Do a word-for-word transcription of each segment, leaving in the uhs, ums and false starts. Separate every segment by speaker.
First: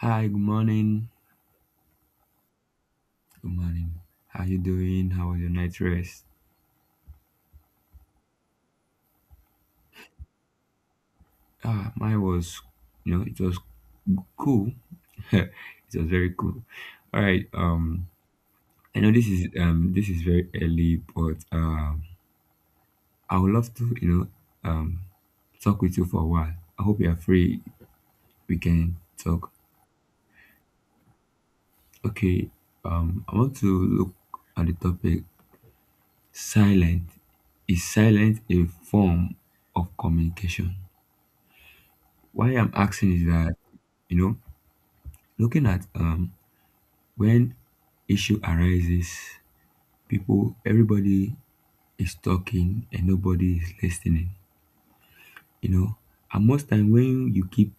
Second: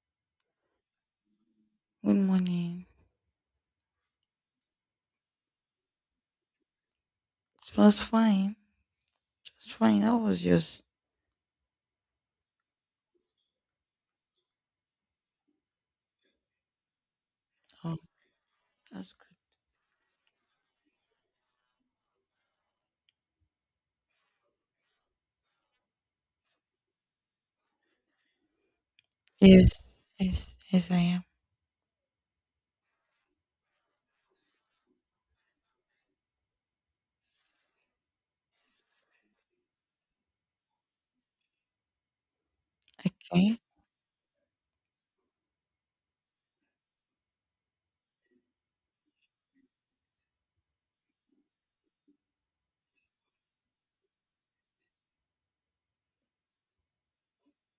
Speaker 1: Hi, good morning.
Speaker 2: Good morning.
Speaker 1: Good morning. How you doing? How was your night rest?
Speaker 2: It was fine. Just fine. That was just
Speaker 1: Ah, mine was, you know, it was cool. It was very cool. All right.
Speaker 2: oh,
Speaker 1: Um, I know
Speaker 2: that's
Speaker 1: this
Speaker 2: good.
Speaker 1: is um this is very early, but um, I would love to, you know, um, talk with you for a while. I hope you are free. We can talk.
Speaker 2: Yes, yes, yes, I am.
Speaker 1: Okay. Um, I want to look at the topic. Silent is silent a form of communication? Why I'm asking is that
Speaker 2: Okay.
Speaker 1: you know Looking at um, when issue arises, people, everybody is talking and nobody is listening. You know, and most time when you keep,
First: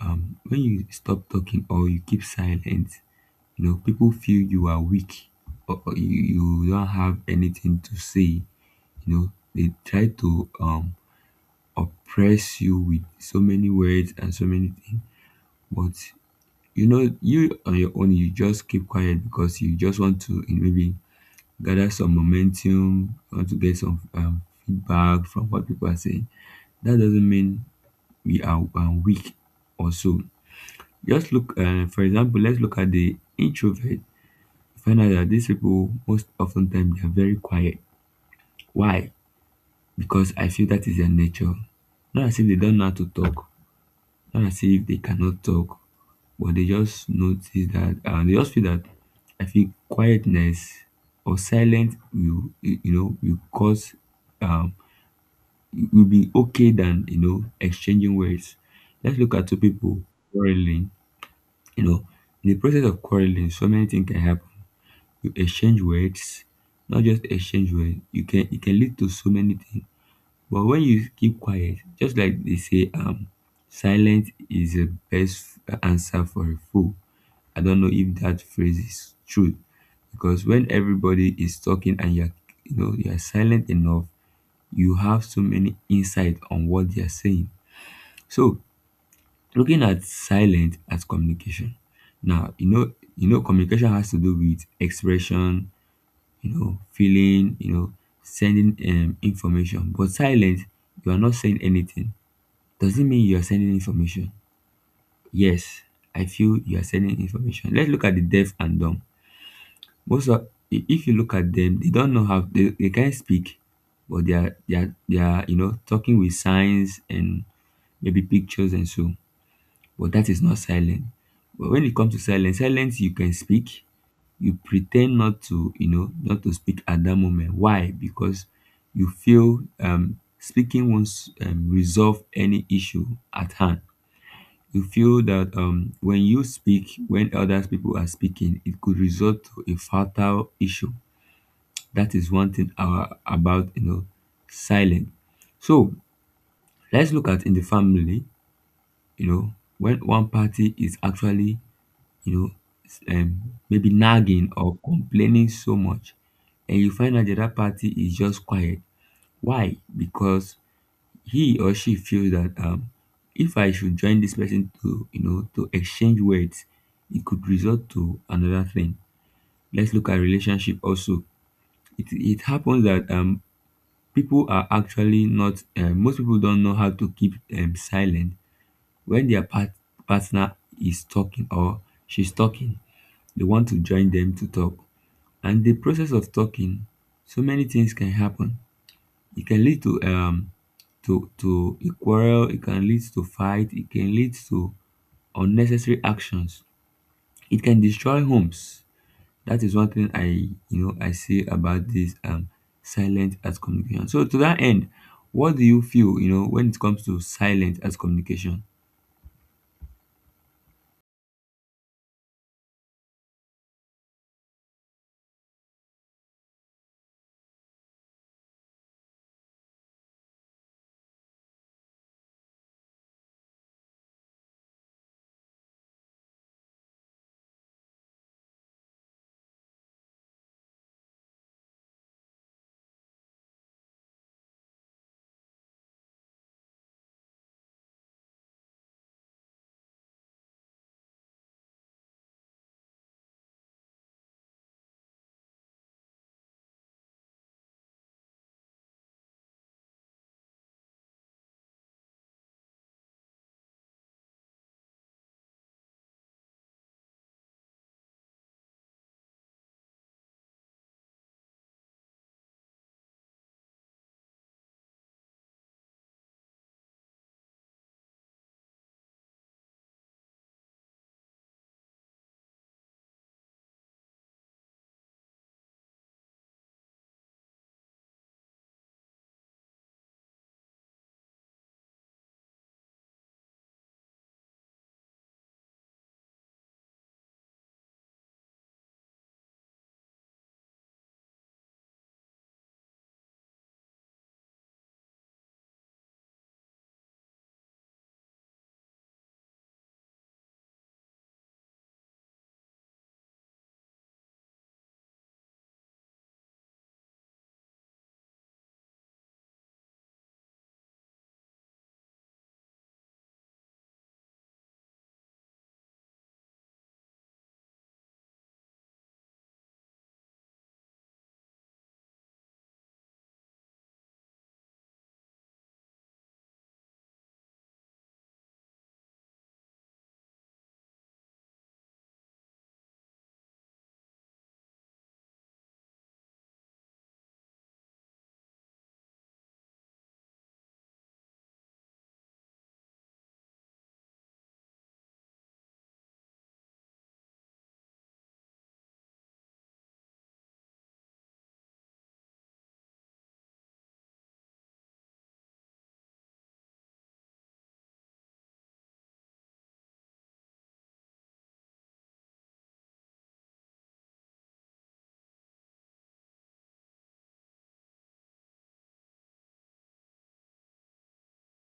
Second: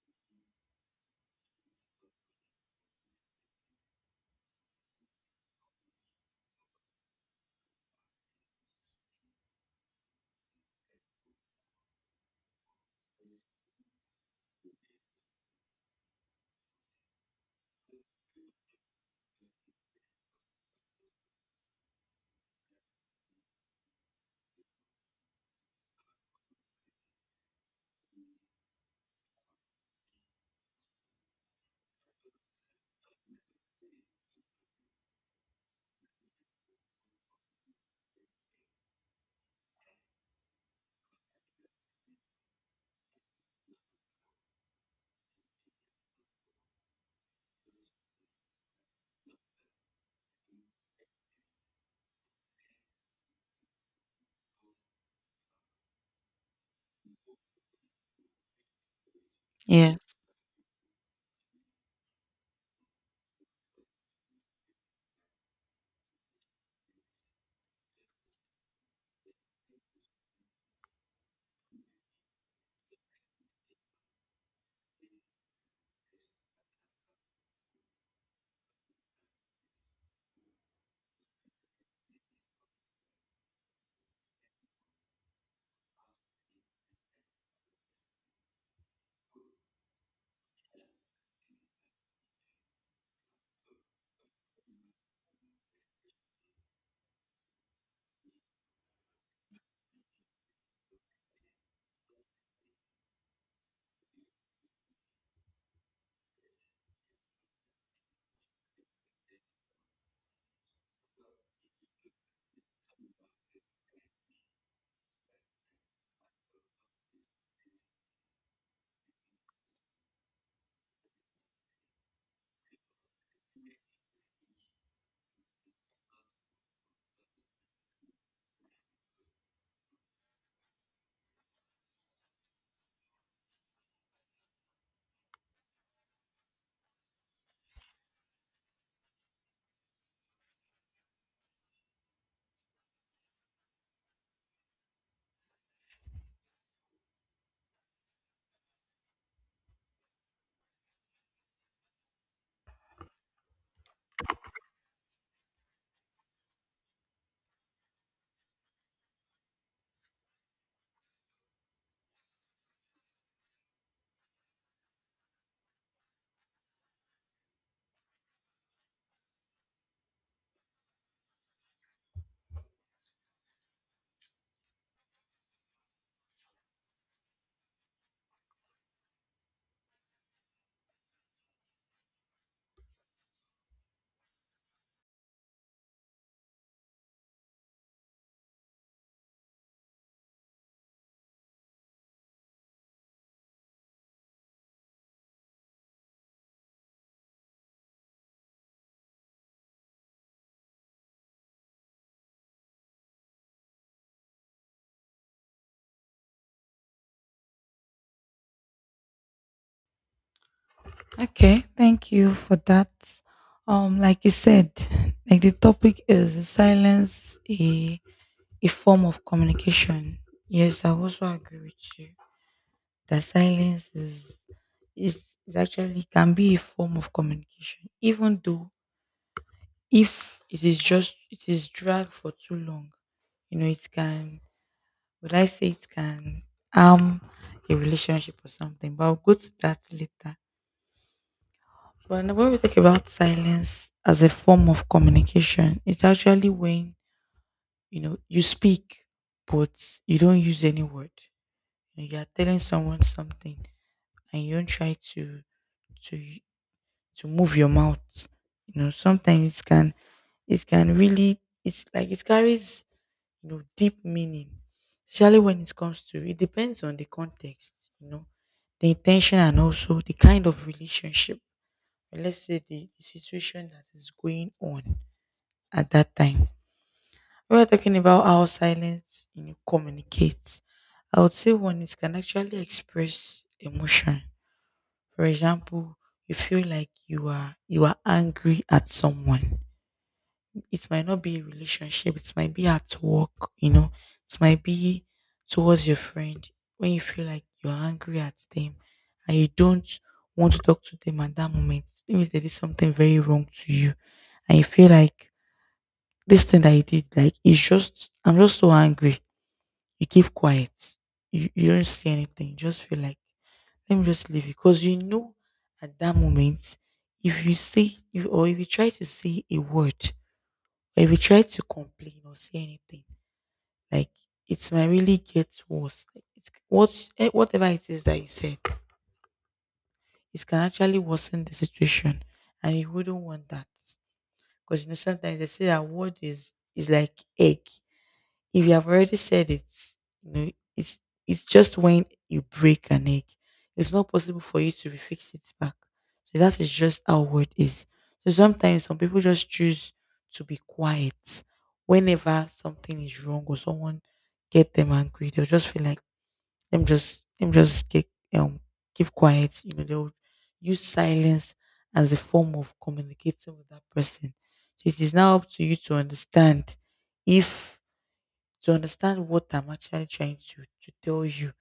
Speaker 1: um, when you stop talking or you keep silent, you know, people feel you are weak or, or you, you don't have anything to say. You know, they try to um oppress you with so many words and so many things, but you know you on your own you just keep quiet because you just want to you know, maybe gather some momentum, want to get some um, feedback from what people are saying. That doesn't mean we are um, weak or so. Just look, uh, for example, let's look at the introvert. Find out that these people, most often time, they are very quiet. Why? Because I feel that is their nature. Not as if they don't know how to talk, not as if they cannot talk, but they just notice that, uh, they just feel that I feel quietness or silence will, you you know, will cause um, it will be okay than you know exchanging words. Let's look at two people
Speaker 2: Yes.
Speaker 1: quarreling. You know, in the process of quarreling, so many things can happen. You exchange words, not just exchange words. You can it can lead to so many things. But when you keep quiet, just like they say, um, silence is the best answer for a fool. I don't know if that phrase is true because when everybody is talking and you're you know you're silent enough you have so many insight on what they are saying. So looking at silent as communication. Now you know you know communication has to do with expression, you know, feeling, you know, sending um, information. But silent, you are not saying anything. Does not mean you are sending information? Yes, I feel you are sending information. Let's look at the deaf and dumb. Most of i- if you look at them, they don't know how they, they can't speak, but they are they are they are you know talking with signs and maybe pictures and so, but that is not silent. But when it comes to silence, silence you can speak. You pretend not to, you know not to speak at that moment. Why? Because you feel um speaking won't um, resolve any issue at hand. You feel that um when you speak when other people are speaking, it could result to a fatal issue. That is one thing our, about you know silence. So let's look at in the family. You know, when one party is actually, you know, s- um, maybe nagging or complaining so much, and you find out the other party is just quiet. Why? Because he or she feels that um, if I should join this person to, you know, to exchange words, it could result to another thing. Let's look at relationship also. It, it happens that um, people are actually not, uh, most people don't know how to keep um, silent when their part- partner is talking or she's talking, they want to join them to talk. And the process of talking, so many things can happen. It can lead to um to to a quarrel. It can lead to fight. It can lead to unnecessary actions. It can destroy homes. That is one thing I you know I say about this um silent as communication. So to that end, what do you feel you know when it comes to silent as communication?
Speaker 2: Okay, thank you for that. Um, like you said, like the topic is silence a a form of communication. Yes, I also agree with you. That silence is is, is actually can be a form of communication, even though if it is just it is dragged for too long, you know it can, would I say it can harm a relationship or something? But I'll go to that later. But n- when we talk about silence as a form of communication, it's actually when you know you speak but you don't use any word. You know, you're telling someone something and you don't try to to y- to move your mouth. You know, sometimes it can, it can really, it's like it carries, you know, deep meaning, especially when it comes to, it depends on the context, you know, the intention and also the kind of relationship. Or let's say the, the situation that is going on at that time. We are talking about how silence, you know, communicates. I would say one, it can actually express emotion. For example, you feel like you are you are angry at someone. It might not be a relationship, it might be at work, you know, it might be towards your friend. When you feel like you're angry at them and you don't want to talk to them at that moment. Maybe they did something very wrong to you and you feel like this thing that you did, like it's just, I'm just so angry. You keep quiet. You you don't say anything. You just feel like let me just leave it, because you know at that moment if you say, if, or if you try to say a word, but if you try to complain or say anything, like it might really get worse. Like it's what, eh, whatever it is that you said, it can actually worsen the situation, and you wouldn't want that because you know sometimes they say that word is is like egg. If you have already said it, you know, it's it's just when you break an egg. It's not possible for you to refix it back. So that is just how word is. So sometimes some people just choose to be quiet whenever something is wrong or someone get them angry. They'll just feel like them just them just get um keep quiet. You know, they'll use silence as a form of communicating with that person. So it is now up to you to understand if to understand what I'm actually trying to, to tell you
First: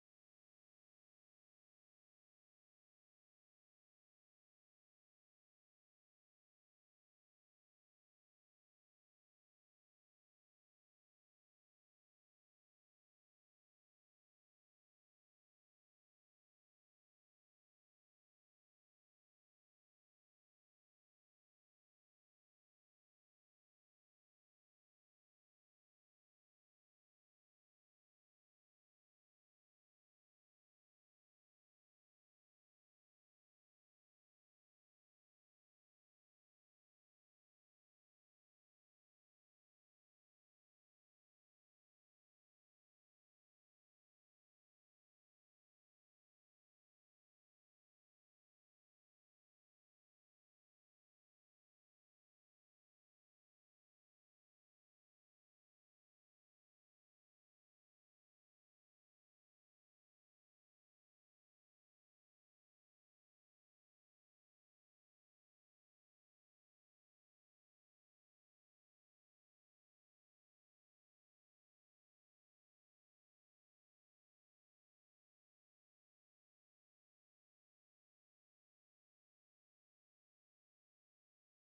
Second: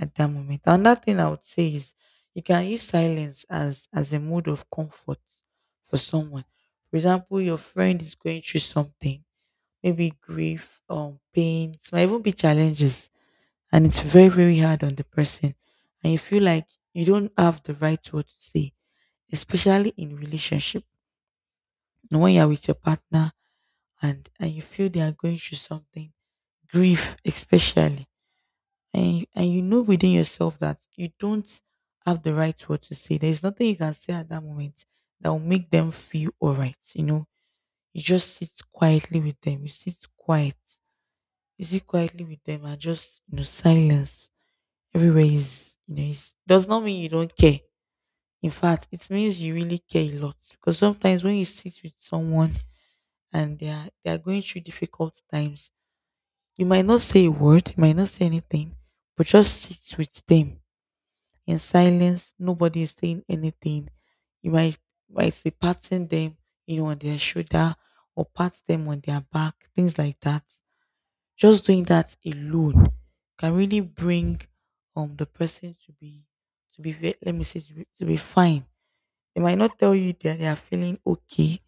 Speaker 2: at that moment. Another thing I would say is you can use silence as, as a mode of comfort for someone. For example, your friend is going through something, maybe grief or pain, it might even be challenges, and it's very, very hard on the person. And you feel like you don't have the right word to say, especially in relationship. And when you're with your partner and, and you feel they are going through something, grief especially, and and you know within yourself that you don't have the right word to say. There's nothing you can say at that moment that will make them feel all right. You know, you just sit quietly with them. You sit quiet. You sit quietly with them and just, you know, silence everywhere is, you know, is, does not mean you don't care. In fact, it means you really care a lot because sometimes when you sit with someone and they are they are going through difficult times, you might not say a word, you might not say anything, but just sit with them in silence. Nobody is saying anything. You might might be patting them, you know, on their shoulder, or pat them on their back, things like that. Just doing that alone can really bring um the person to be to be ve- let me say to be, to be fine. They might not tell you that they are feeling okay,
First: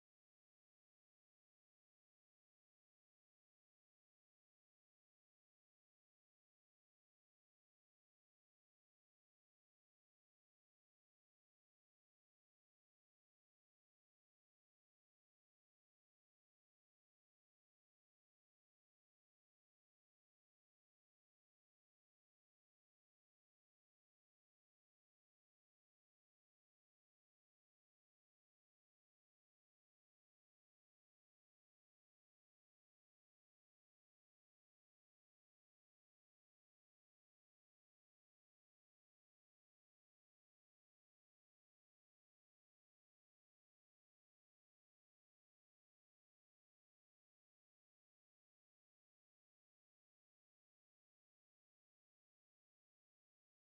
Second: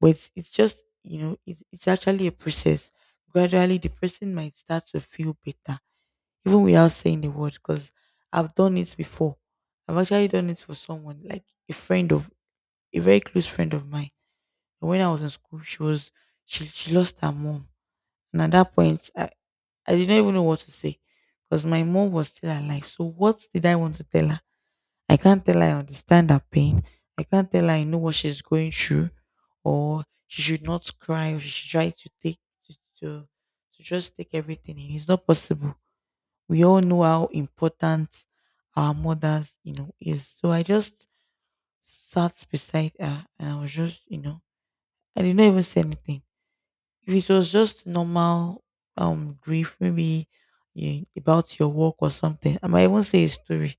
Speaker 2: but it's, it's just, you know it, it's actually a process. Gradually, the person might start to feel better even without saying the word because I've done it before. I've actually done it for someone, like a friend of a very close friend of mine. And when I was in school, she was, she she lost her mom, and at that point, I I didn't even know what to say because my mom was still alive. So what did I want to tell her? I can't tell her I understand her pain. I can't tell her I know what she's going through, or she should not cry, or she should try to take to to, to just take everything in. It's not possible. We all know how important our mothers, you know, is. So I just sat beside her and I was just, you know, I did not even say anything. If it was just normal um grief, maybe you, about your work or something, I might even say a story.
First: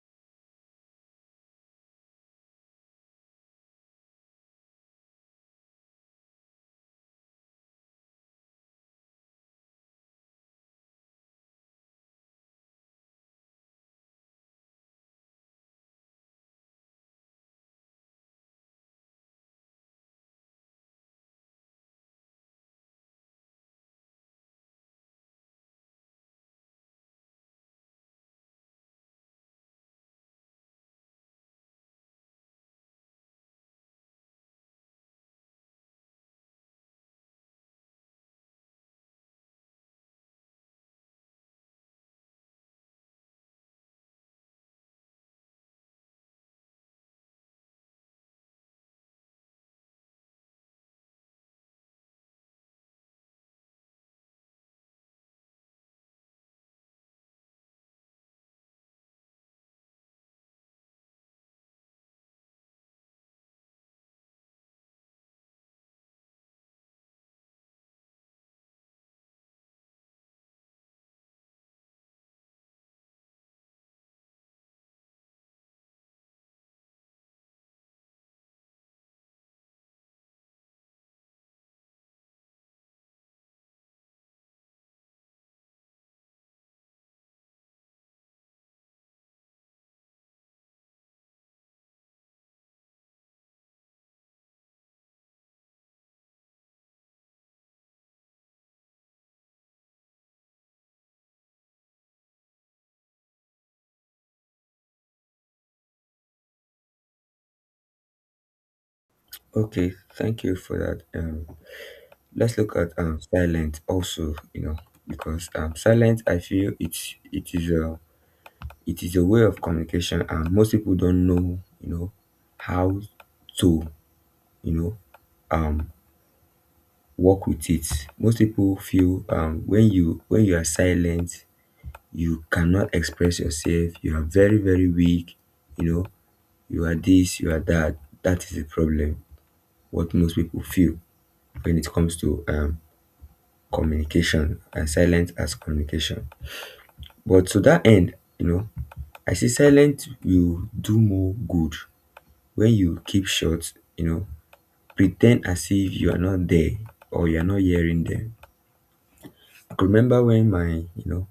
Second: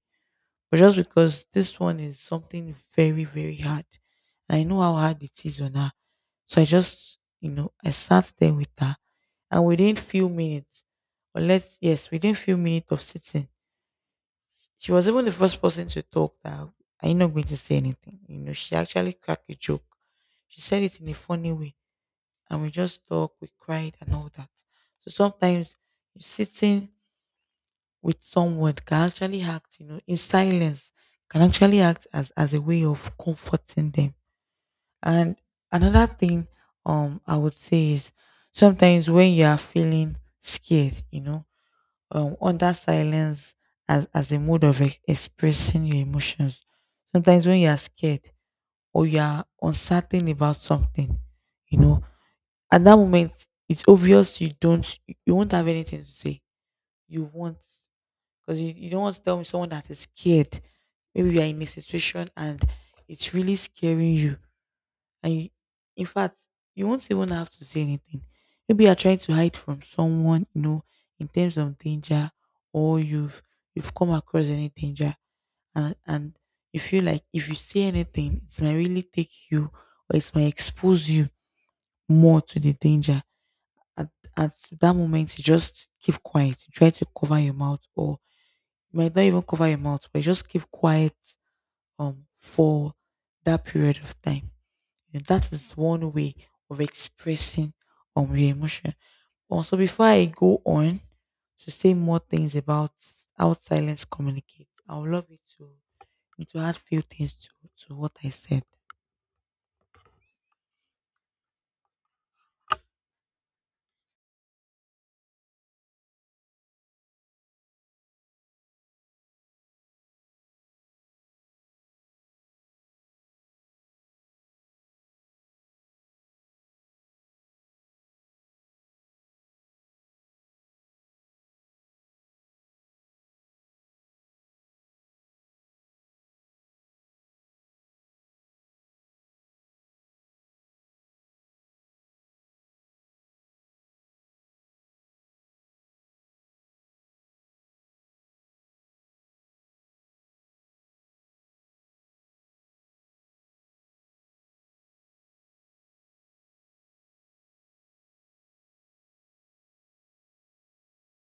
Speaker 2: But just because this one is something very, very hard. And I know how hard it is on her. So I just, you know, I sat there with her and within few minutes, or let's, yes, within few minutes of sitting, she was even the first person to talk. That, I'm not going to say anything. You know, she actually cracked a joke. She said it in a funny way. And we just talked, we cried and all that. So sometimes sitting with someone can actually act, you know, in silence, can actually act as, as a way of comforting them. And another thing um I would say is sometimes when you are feeling scared, you know, um, under silence as, as a mode of ex- expressing your emotions. Sometimes when you are scared or you are uncertain about something, you know, at that moment, it's obvious you don't, you won't have anything to say. You won't, because you, you don't want to tell me someone that is scared. Maybe you are in a situation and it's really scaring you and you, in fact, you won't even have to say anything. Maybe you are trying to hide from someone, you know, in terms of danger, or you've you've come across any danger, and and you feel like if you say anything, it might really take you or it might expose you more to the danger. At at that moment, you just keep quiet. You try to cover your mouth, or you might not even cover your mouth, but you just keep quiet um for that period of time. You know, that is one way of expressing um your emotion. Um, so before I go on to say more things about how silence communicates, I would love you to you to add few things to to what I said.
Speaker 1: For that, let's look at um silence also. You know because um silence I feel it's it is uh it um, most people don't know you know how to you know um work with it. Most people feel um when you when you are silent you cannot express yourself, you are very very weak, you know you are this you are that. That is the problem, what most people feel when it comes to um communication and silence as communication. But to that end, you know I say silent will do more good when you keep short, you know, pretend as if you are not there or you're not hearing them. I could remember when my, you know,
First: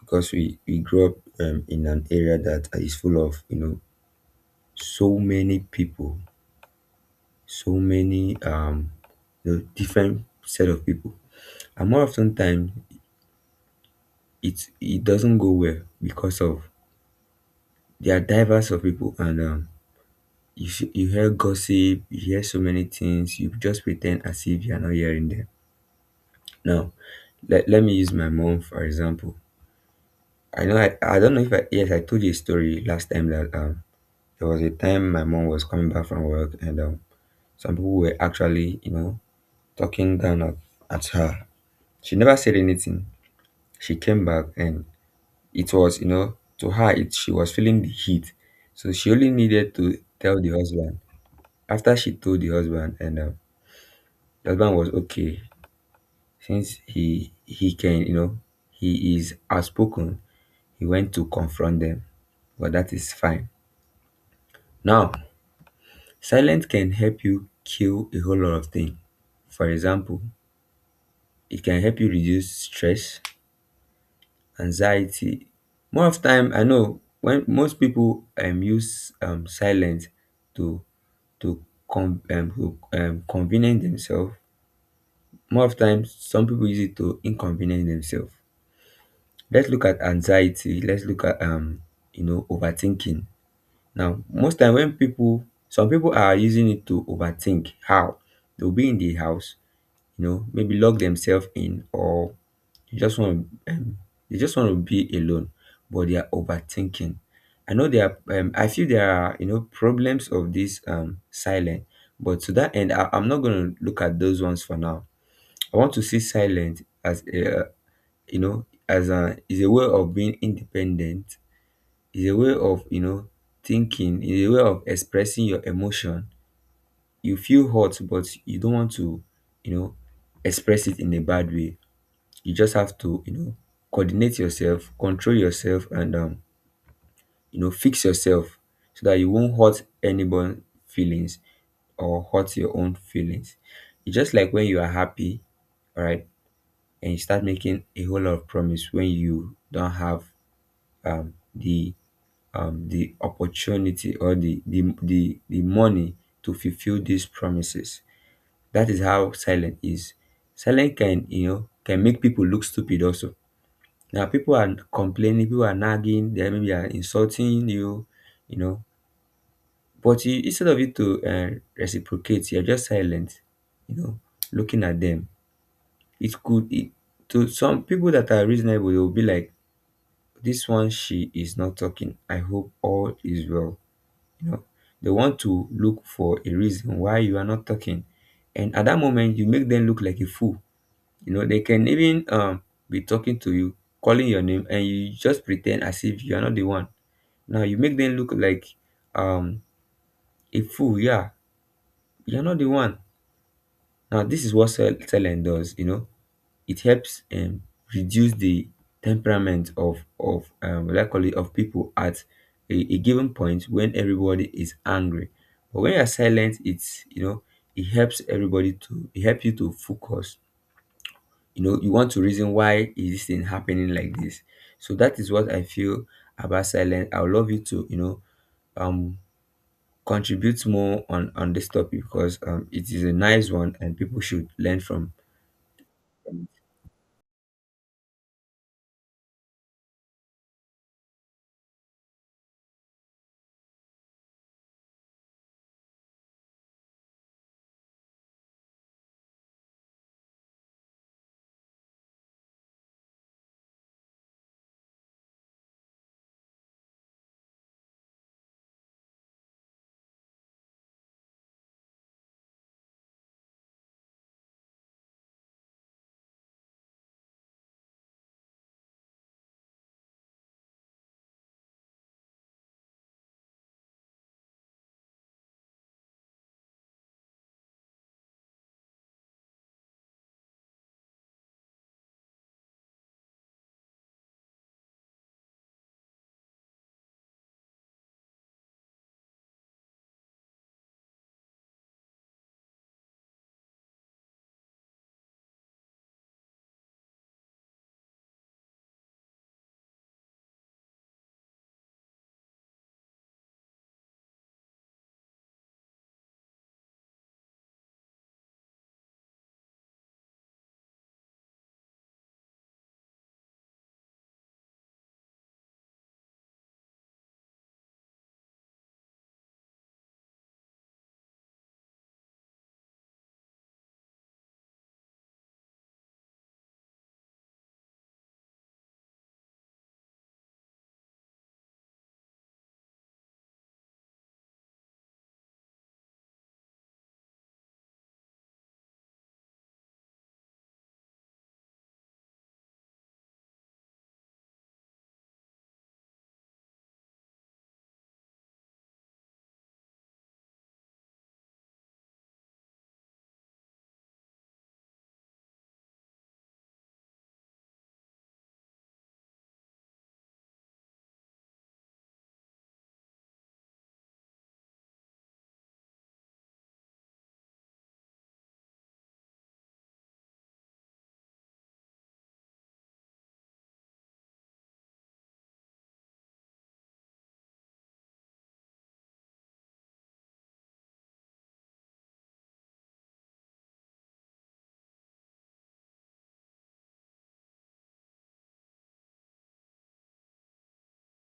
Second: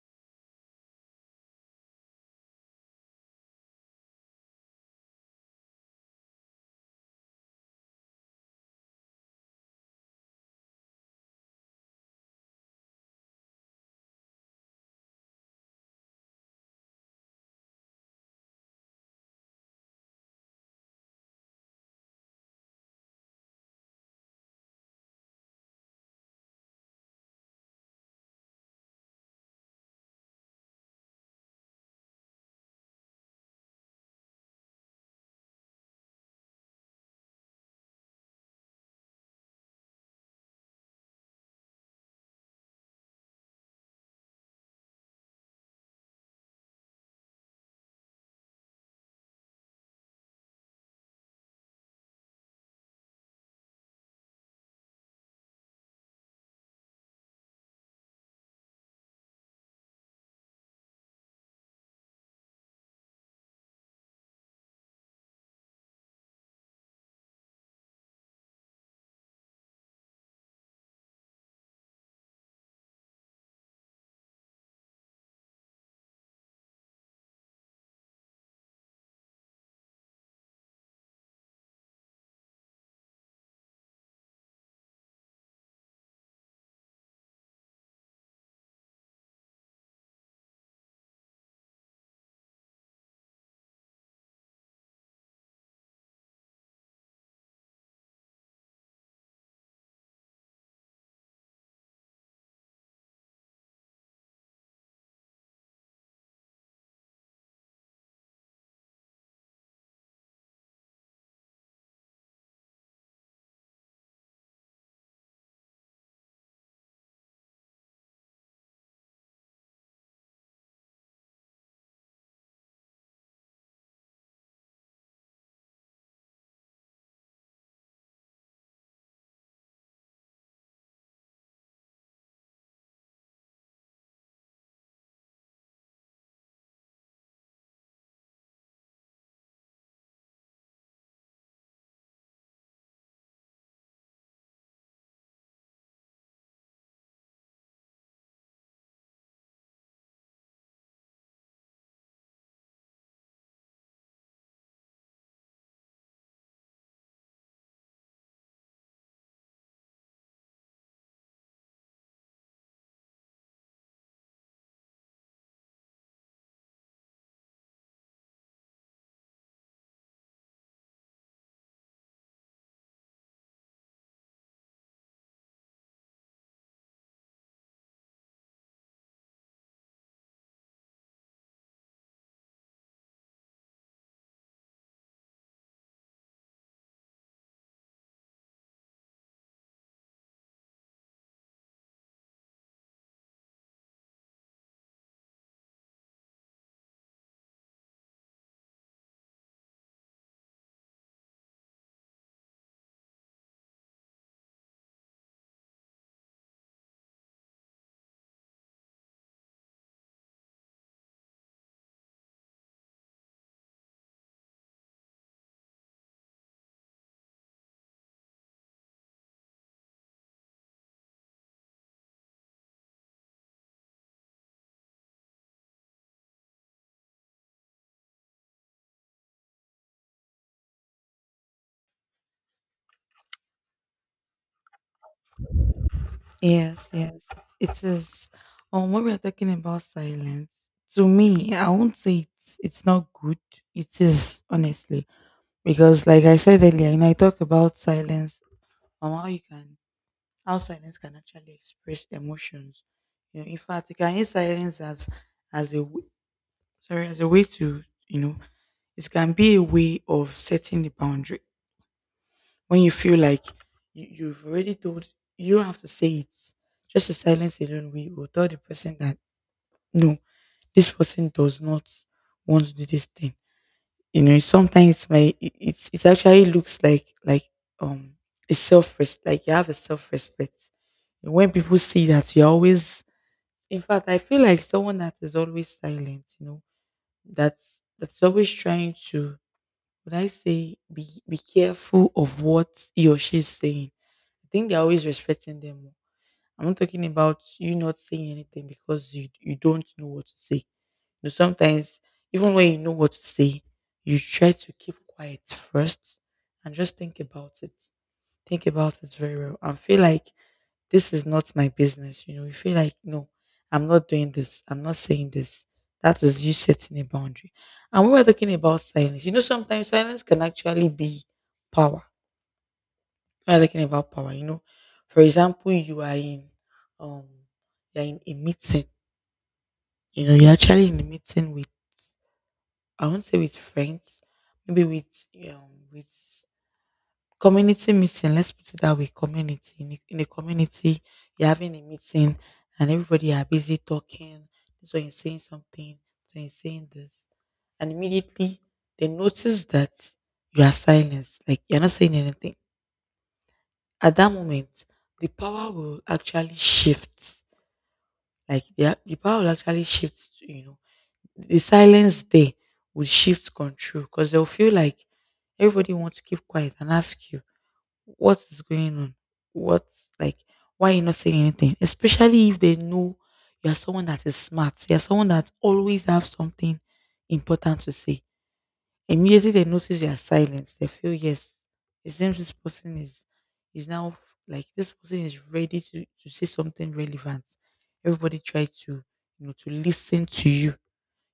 Speaker 1: because we, we grew up um, in an area that is full of, you know, so many people, so many, um, you know, different set of people. And more often time, it, it doesn't go well because of there are diverse of people. And um, You see, you hear gossip, you hear so many things, you just pretend as if you're not hearing them. Now, let, let me use my mom for example. I know I, I don't know if I, yes, I told you a story last time that um there was a time my mom was coming back from work and um some people were actually you know talking down at, at her. She never said anything. She came back and it was you know to her it she was feeling the heat, so she only needed to tell the husband. After she told the husband and um, the husband was okay. Since he he can, you know, he is outspoken, he went to confront them. But that is fine. Now, silence can help you kill a whole lot of things. For example, it can help you reduce stress, anxiety. More of time, I know when most people um use um silence to to con um, to um convenience themselves. More of time, some people use it to inconvenience themselves. Let's look at anxiety. Let's look at um you know overthinking. Now, most time when people, some people are using it to overthink how they'll be in the house, you know, maybe lock themselves in, or they just want to, um, they just want to be alone, but they are overthinking. I know there are, um, I feel there are, you know, problems of this um silent, but to that end, I, I'm not going to look at those ones for now. I want to see silent as a, you know, as a is a way of being independent, is a way of you know thinking, is a way of expressing your emotion. You feel hurt but you don't want to, you know express it in a bad way. You just have to, you know coordinate yourself, control yourself, and um you know fix yourself, so that you won't hurt anyone's feelings or hurt your own feelings. It's just like when you are happy, all right, and you start making a whole lot of promise when you don't have um the um, the opportunity or the, the the the money to fulfill these promises. That is how silent is. Silent can you know can make people look stupid also. Now people are complaining, people are nagging, they maybe are insulting you, you know. But you, instead of you to uh, reciprocate, you're just silent, you know, looking at them. It could it, to some people that are reasonable, they will be like, "This one, she is not talking. I hope all is well." You know, they want to look for a reason why you are not talking. And at that moment, you make them look like a fool. You know, they can even um, be talking to you, calling your name, and you just pretend as if you are not the one. Now you make them look like um, a fool. Yeah, you are not the one. Now this is what sell- talent does. You know, it helps um reduce the temperament of of um will of people at a, a given point when everybody is angry. But when you're silent, it's you know it helps everybody to it help you to focus. You know you want to reason why is this thing happening like this. So that is what I feel about silence. I would love you to, you know um contribute more on on this topic because um it is a nice one and people should learn from.
Speaker 2: Yes, yes, it is. Um, when we are talking about silence, to me, I won't say it's it's not good. It is honestly because, like I said earlier, you know, I talk about silence and how you can, how silence can actually express emotions. You know, in fact, you can use silence as, as a w- sorry, as a way to, you know, it can be a way of setting the boundary when you feel like you, you've already told, you don't have to say it. Just a silence alone will tell the person that no, this person does not want to do this thing. You know, sometimes my, it, it it actually looks like, like um a self res like you have a self respect when people see that you're always, in fact, I feel like someone that is always silent, you know, that's that's always trying to, would I say, be be careful of what he or she's saying. I think they're always respecting them more. I'm not talking about you not saying anything because you you don't know what to say. You know, sometimes even when you know what to say, you try to keep quiet first and just think about it. Think about it very well and feel like this is not my business. You know, you feel like, no, I'm not doing this. I'm not saying this. That is you setting a boundary. And we were talking about silence. You know, sometimes silence can actually be power. We're talking about power, you know, for example, you are in, um, you're in a meeting. You know, you're actually in a meeting with, I won't say with friends, maybe with, um, with community meeting, let's put it that way, community in a, in a community, you're having a meeting, and everybody are busy talking, this one is saying something, so you're saying this, and immediately they notice that you are silenced, like you're not saying anything. At that moment, the power will actually shift. Like the, the power will actually shift to, you know, the silence there will shift control, because they'll feel like everybody wants to keep quiet and ask you, what is going on? What, like, why are you not saying anything? Especially if they know you're someone that is smart, you're someone that always have something important to say. Immediately they notice your silence, they feel yes, it seems this person is is now, like, this person is ready to, to say something relevant. Everybody try to you know to listen to you.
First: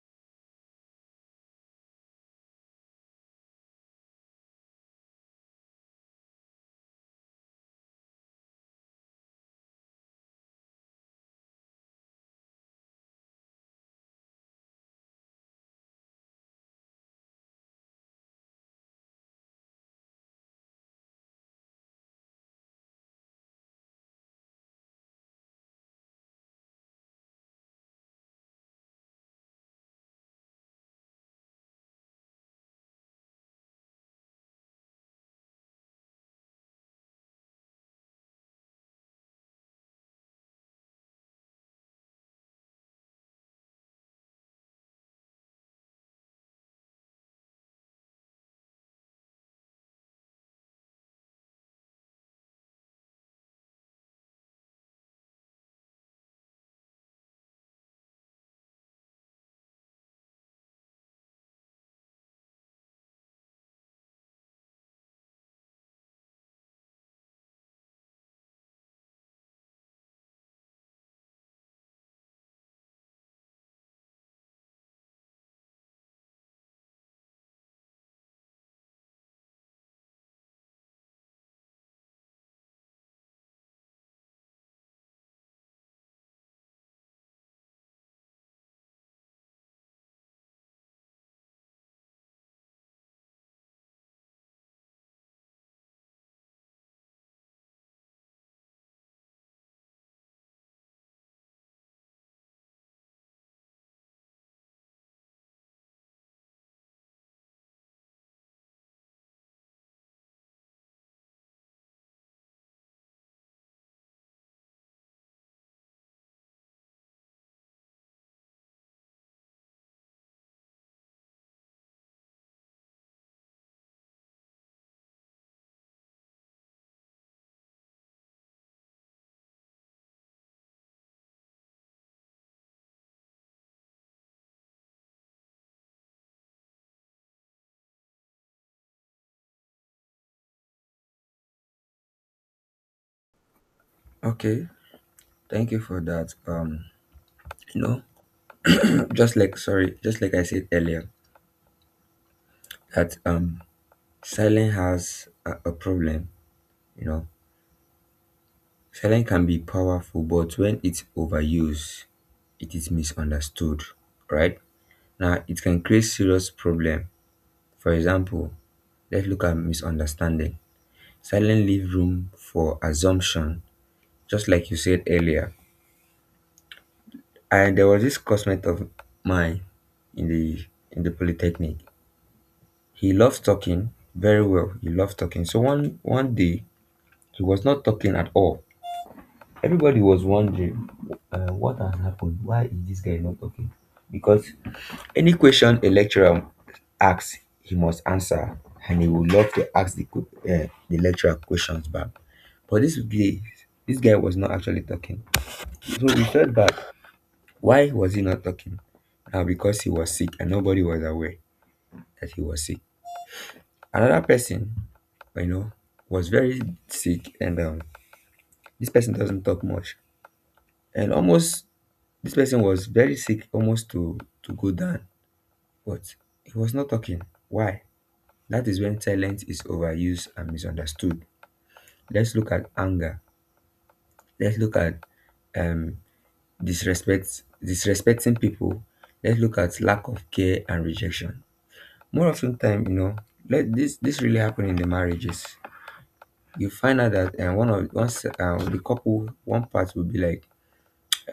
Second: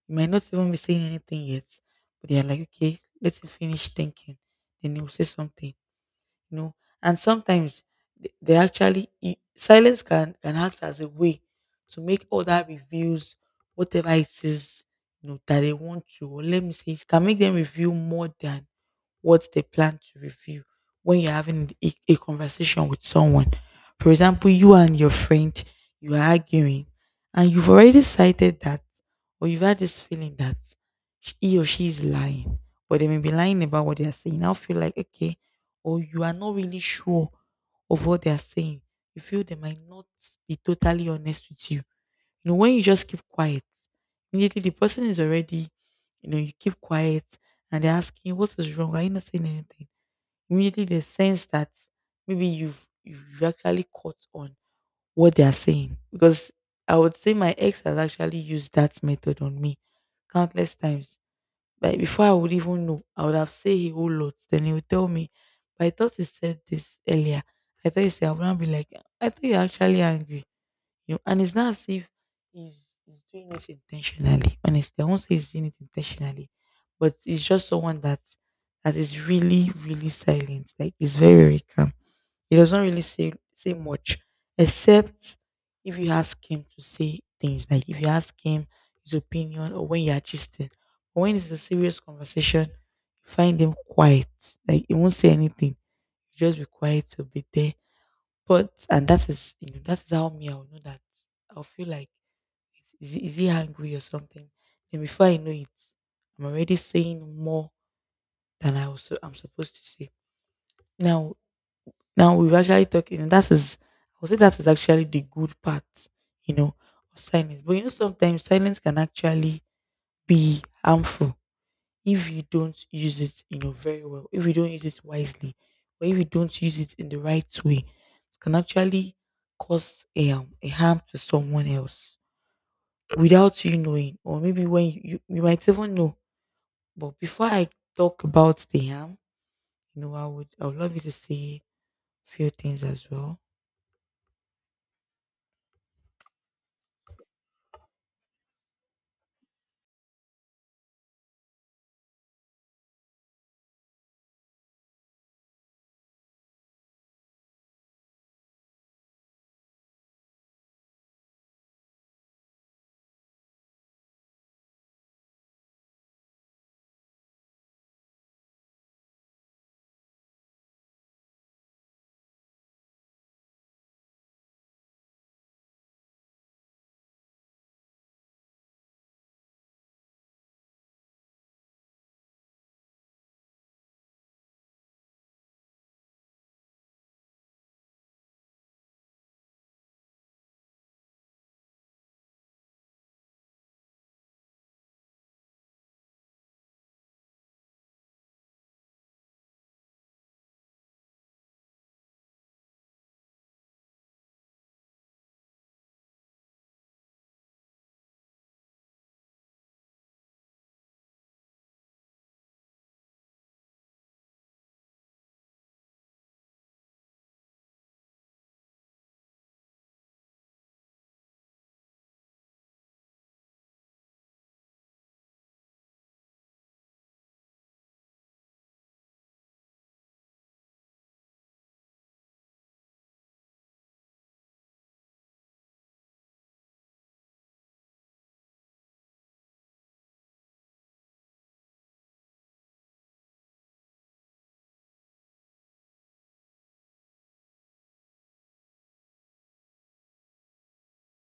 Speaker 2: You might not even be saying anything yet, but they are like, okay, let him finish thinking. Then he'll say something you know. And sometimes th- they actually i- silence can can act as a way to make other reviews, whatever it is, you know, that they want to. Or let me say, it can make them review more than what they plan to review when you're having a, a conversation with someone. For example, you and your friend, you are arguing, and you've already cited that, or you've had this feeling that sh- he or she is lying, or they may be lying about what they are saying. I feel like, okay, or you are not really sure of what they are saying. You feel they might not be totally honest with you. You know, when you just keep quiet, immediately the person is already, you know, you keep quiet, and they're asking, what is wrong? Are you not saying anything? Immediately they sense that maybe you've, you've actually caught on what they are saying. Because I would say my ex has actually used that method on me countless times. But before I would even know, I would have said a whole lot. Then he would tell me, but I thought he said this earlier. I thought he said, I wouldn't be like, I thought you're actually angry, you know, and it's not as if he's, he's doing it intentionally. Honestly, I won't say he's doing it intentionally, but it's just someone that that is really, really silent. Like he's very, very calm. He doesn't really say say much, except if you ask him to say things. Like if you ask him his opinion, or when you are gisting. But when it's a serious conversation, you find him quiet. Like he won't say anything. He'll just be quiet. He'll be there, but and that is, you know, that is how me I'll know that, I'll feel like, is he, is he angry or something? Then before I know it, I'm already saying more than I was I'm supposed to say. Now now we were actually talking, and that is, I would say that is actually the good part, you know, of silence. But you know, sometimes silence can actually be harmful if you don't use it, you know, very well, if you don't use it wisely, or if you don't use it in the right way, it can actually cause a, um, a harm to someone else without you knowing, or maybe when you, you, you might even know. But before I talk about the harm, you know, I would I would love you to say a few things as well.
Speaker 1: Okay, thank you for that. Um, you know just like sorry just like I said earlier that um silence has a, a problem. You know, silence can be powerful, but when it's overused, it is misunderstood, right? Now it can create serious problem. For example, let's look at misunderstanding. Silence leave room for assumption, just like you said earlier. And there was this classmate of mine in the in the polytechnic. He loves talking very well, he loves talking. So one one day he was not talking at all. Everybody was wondering, uh, what has happened? Why is this guy not talking? Because any question a lecturer asks, he must answer, and he would love to ask the que- uh, the lecturer questions back. But this guy, this guy was not actually talking. So we felt bad. Why was he not talking? Now, because he was sick and nobody was aware that he was sick. Another person, you know, was very sick, and um, this person doesn't talk much, and almost this person was very sick, almost to to go down, but he was not talking. Why? That is when silence is overused and misunderstood. Let's look at anger. Let's look at um disrespect disrespecting people. Let's look at lack of care and rejection. More often time, you know, let this this really happen in the marriages. You find out that and one of once um, the couple, one part will be like,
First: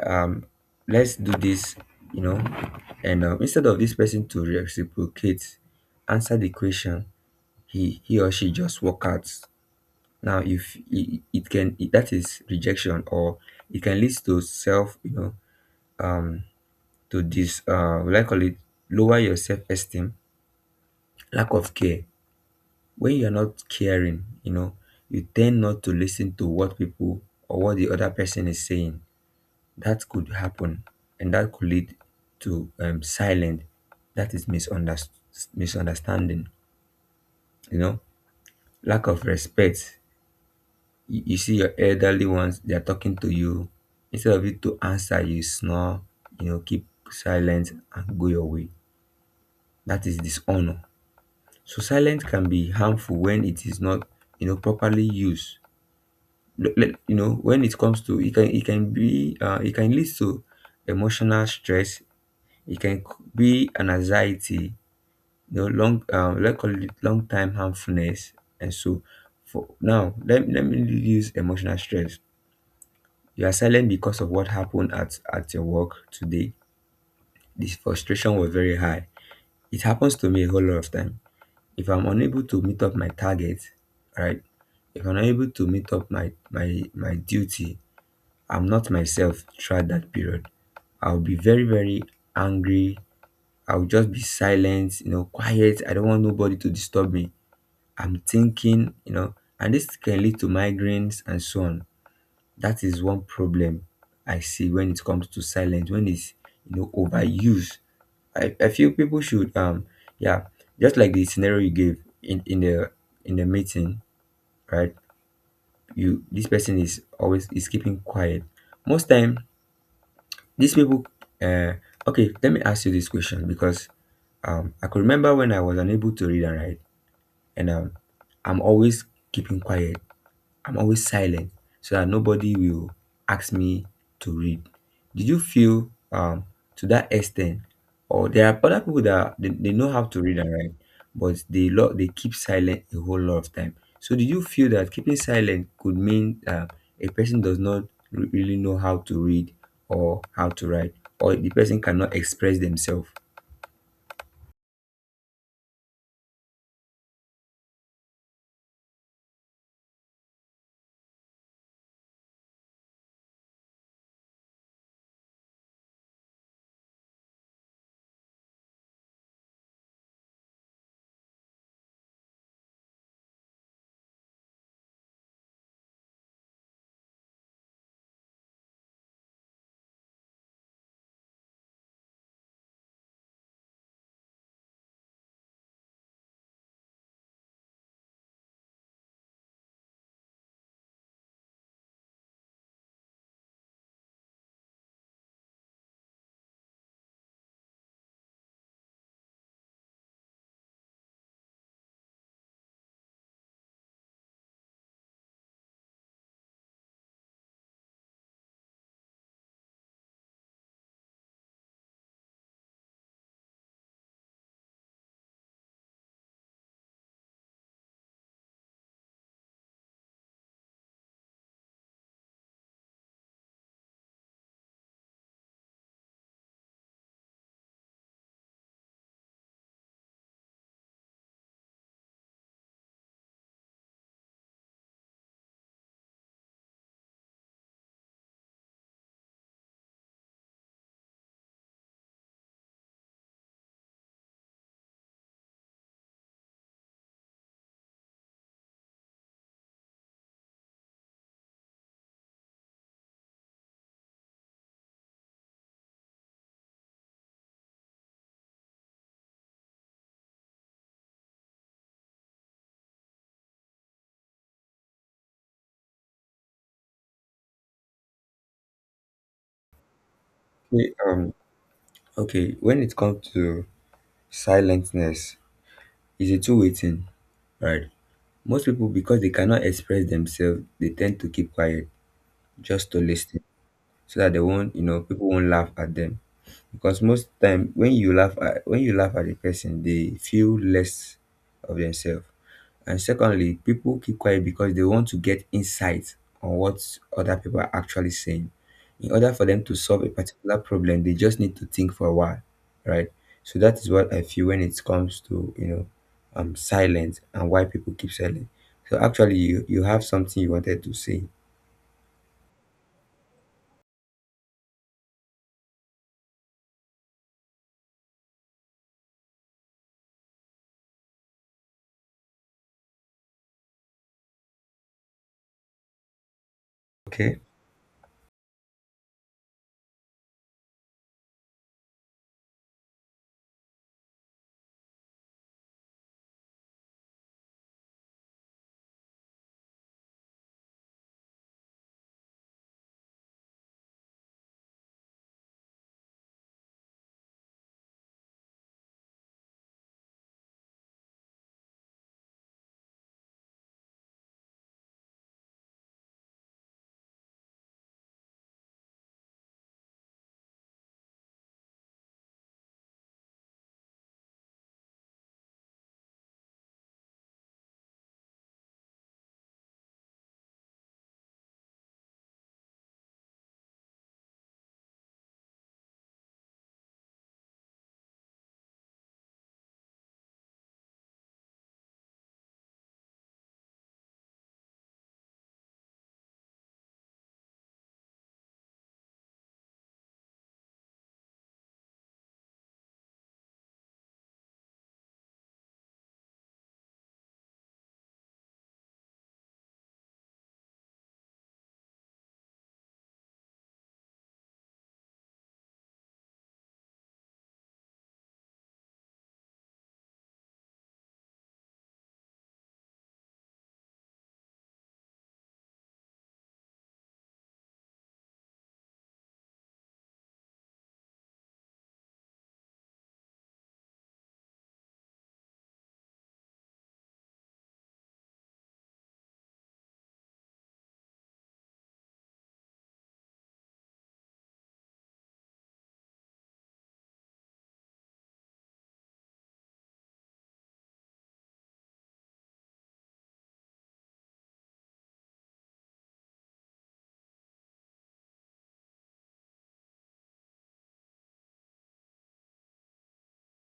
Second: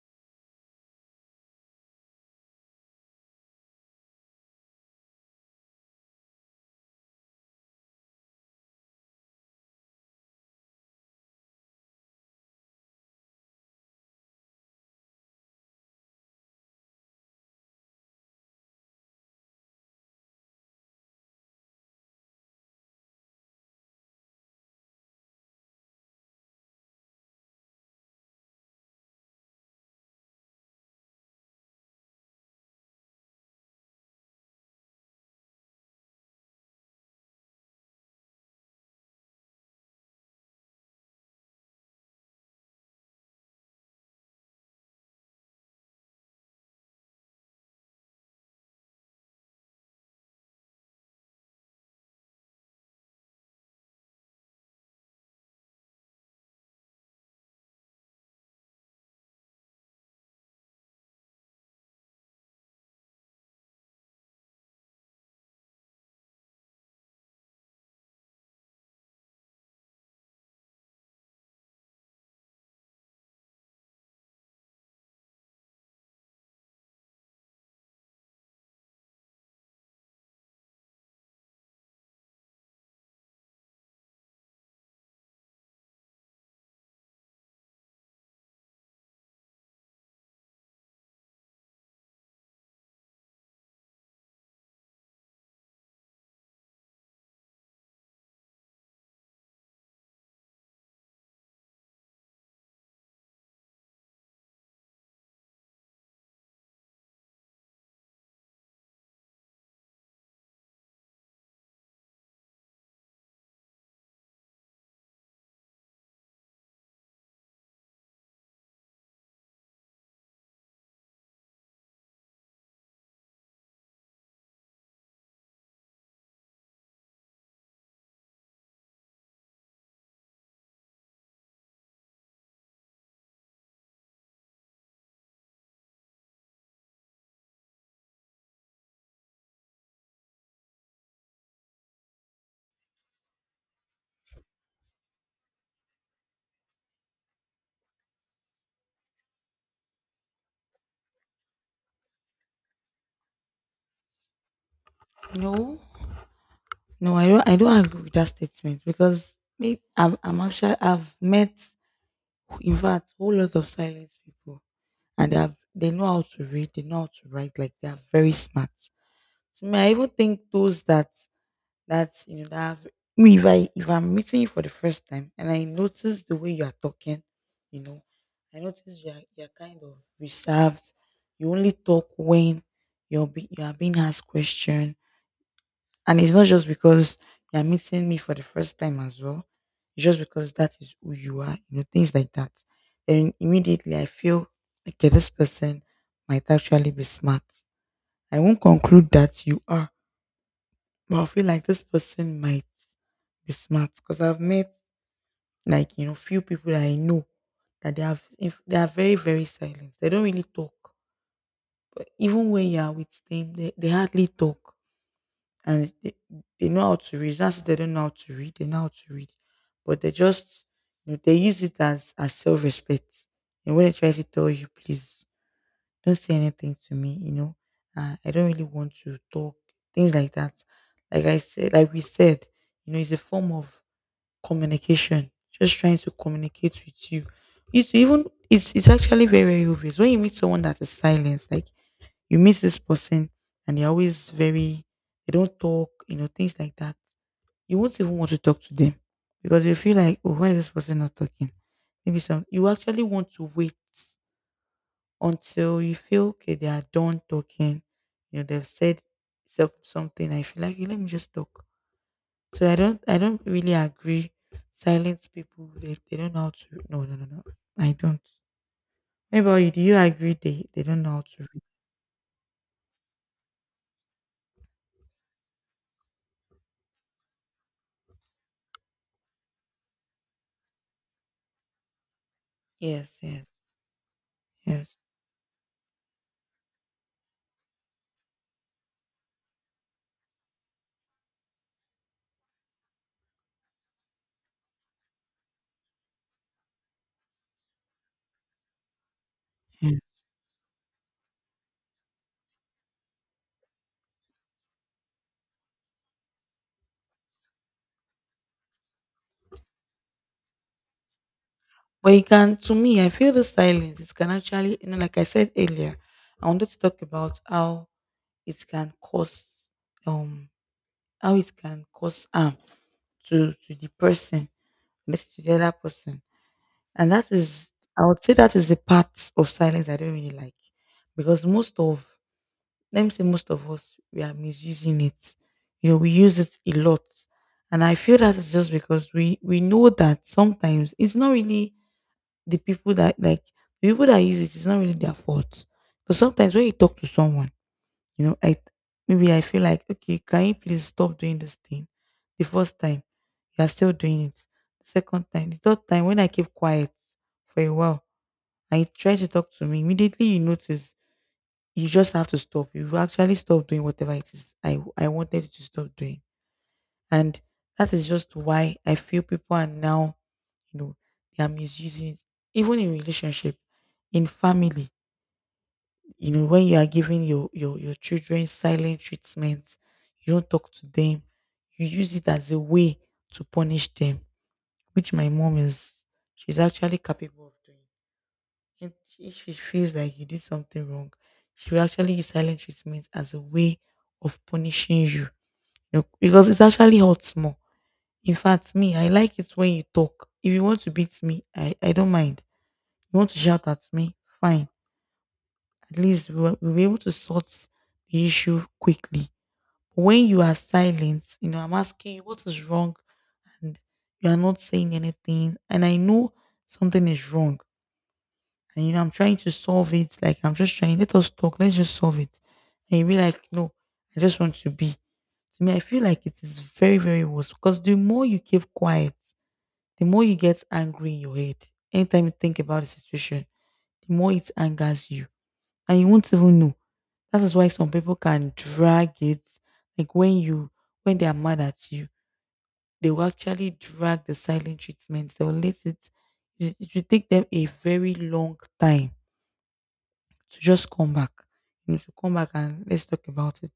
Speaker 1: um let's do this, you know. And um, instead of this person to reciprocate, answer the question, he he or she just walk out. Now if it, it can it, that is rejection, or it can lead to self, you know, um to this, uh will I call it, lower your self-esteem. Lack of care: when you're not caring, you know, you tend not to listen to what people or what the other person is saying. That could happen, and that could lead to um, silent, that is misunderst- misunderstanding, you know. Lack of respect: you, you see your elderly ones, they are talking to you, instead of you to answer, you snore, you know, keep silent and go your way. That is dishonor. So silence can be harmful when it is not, you know, properly used. L- l- you know, when it comes to it can it can be, uh, it can lead to emotional stress. It can c- be an anxiety, you know, long um let's call it long time harmfulness. And so for now, let, let me use emotional stress. You are silent because of what happened at, at your work today. This frustration was very high. It happens to me a whole lot of time. If I'm unable to meet up my target, right? If I'm unable to meet up my my my duty, I'm not myself throughout that period. I'll be very, very angry. I will just be silent, you know, quiet. I don't want nobody to disturb me. I'm thinking, you know, and this can lead to migraines and so on. That is one problem I see when it comes to silence, when it's, you know, overused. I, I feel people should, um, yeah, just like the scenario you gave in, in the in the meeting, right? You this person is always is keeping quiet. Most time, these people, uh, okay. Let me ask you this question, because um, I could remember when I was unable to read and write. And um, I'm always keeping quiet. I'm always silent so that nobody will ask me to read. Did you feel, um, to that extent? Or there are other people that they, they know how to read and write, but they lo- they keep silent a whole lot of time. So did you feel that keeping silent could mean, uh, a person does not re- really know how to read or how to write, or the person cannot express themselves?
Speaker 2: No, no, I don't I don't agree with that statement, because maybe I'm, I'm actually I've met, in fact, whole lot of silence people, and they have they know how to read, they know how to write, like they are very smart. So me, I even think those that that you know that have, me if I if I'm meeting you for the first time and I notice the way you are talking, you know, I notice you are you're kind of reserved. You only talk when you're be, you are being asked question. And it's not just because you're meeting me for the first time as well. It's just because that is who you are, you know, things like that. Then immediately I feel, okay, this person might actually be smart. I won't conclude that you are, but I feel like this person might be smart, because I've met, like, you know, few people that I know that they have, if they are very, very silent. They don't really talk. Even when you are with them, they, they hardly talk. And they, they know how to read. That's they don't know how to read. They know how to read, but they just, you know, they use it as as self respect. And when they try to tell you, please don't say anything to me. You know, uh, I don't really want to talk, things like that. Like I said, like we said, you know, it's a form of communication. Just trying to communicate with you. It's even it's it's actually very very obvious when you meet someone that is silent, like you meet this person and they're always very, they don't talk, you know, things like that. You won't even want to talk to them, because you feel like, oh, why is this person not talking? Maybe some, you actually want to wait until you feel, okay, they are done talking. You know, they've said self- something. I feel like, "Okay, let me just talk." So I don't, I don't really agree. Silence people, they, they don't know how to, no, no, no, no. I don't. Maybe you, do you agree they, they
Speaker 1: Okay,
Speaker 2: don't know how
Speaker 1: um,
Speaker 2: to read?
Speaker 1: okay. When it comes to silentness, it's a two-way thing, right? Most people, because they cannot express themselves, they tend to keep quiet just to
Speaker 2: Yes,
Speaker 1: listen
Speaker 2: yes,
Speaker 1: so that they won't, you
Speaker 2: yes.
Speaker 1: know, people won't laugh at them. Because most time when you laugh at when you laugh at a person, they feel less of themselves. And secondly, people keep quiet because they want to get insight on what other people are actually saying. In order for them to solve a particular problem, they just need to think for a while, right? So that is what I feel when it comes to, you know, um, silence and why people keep silent. So actually, you you have something you wanted to say.
Speaker 2: But it can, to me, I feel the silence. It can actually, you know, like I said earlier, I wanted to talk about how it can cause, um, how it can cause harm to to the person, let's say to the other person, and that
Speaker 1: Okay,
Speaker 2: is, I would say that is the part of silence I don't really like, because most of, let me say, most of us we are misusing it. You know, we use it a lot, and I feel that is just because we we know that sometimes it's not really the people that like the people that use it, it's not really their fault. But sometimes when you talk to someone, you know, I maybe I feel like, okay, can you please stop doing this thing? The first time, you are still doing it. The second time, the third time, when I keep quiet for a while and you try to talk to me, immediately you notice you just have to stop. You will actually stop doing whatever it is I I wanted you to stop doing. And that is just why I feel people are now, you know, they are misusing it. Even in relationship, in family, you know, when you are giving your your your children silent treatment, you don't talk to them, you use it as a way to punish them, which my mom is she's actually capable of doing. And if she feels like you did something wrong, she will actually use silent treatment as a way of punishing you. You know, because it actually hurts more, in fact, me, I like it when you talk. If you want to beat me, I, I don't mind. You want to shout at me, fine. At least we were, we were able to sort the issue quickly. When you are silent, you know, I'm asking you what is wrong, and you are not saying anything. And I know something is wrong. And, you know, I'm trying to solve it. Like, I'm just trying, let us talk, let's just solve it. And you be like, no, I just want to be. To me, I feel like it is very, very worse, because the more you keep quiet, the more you get angry in your head, anytime you think about the situation, the more it angers you. And you won't even know. That is why some people can drag it. Like when you when they are mad at you, they will actually drag the silent treatment. They will let it it, it will take them a very long time to just come back. You know, to come back and let's talk about it.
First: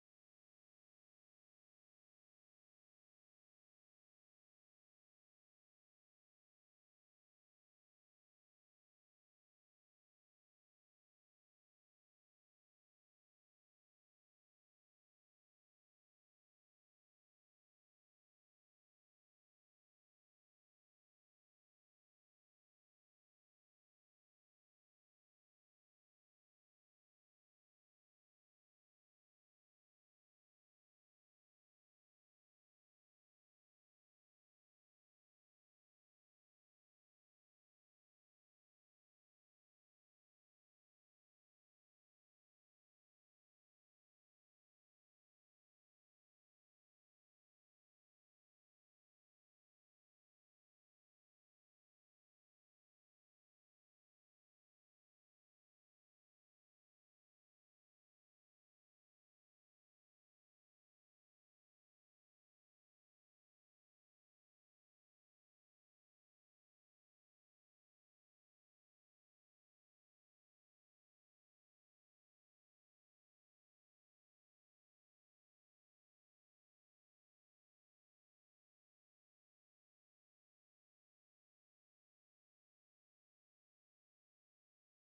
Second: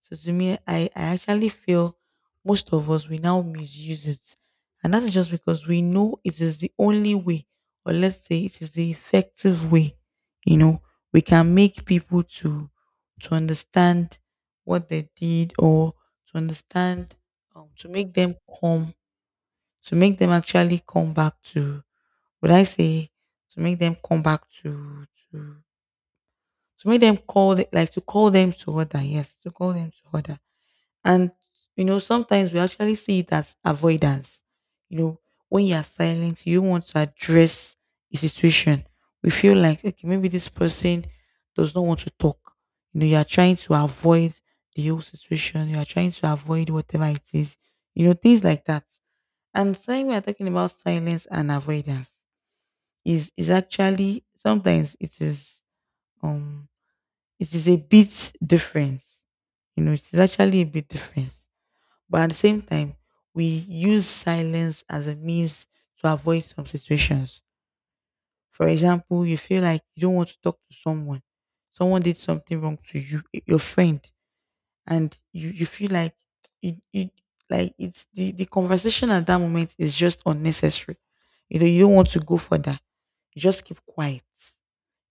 Speaker 2: So to me, I, I actually feel most of us we now misuse it. And that is just because we know it is the only way, or let's say it is the effective way, you know, we can make people to to understand what they did, or to understand, um, to make them come, to make them actually come back to, would I say, to make them come back to to to make them call the- like to call them to order, yes, to call them to order, and you know, sometimes we actually see it as avoidance. You know, when you are silent, you don't want to address a situation. We feel like, okay, maybe this person does not want to talk. You know, you are trying to avoid the whole situation. You are trying to avoid whatever it is. You know, things like that. And saying we are talking about silence and avoidance is is actually sometimes it is um it is a bit different. You know, it is actually a bit different. But at the same time, we use silence as a means to avoid some situations. For example, you feel like you don't want to talk to someone. Someone did something wrong to you, y- your friend, and you, you feel like you, you like it's the, the conversation at that moment is just unnecessary. You know, you don't want to go further. You just keep quiet.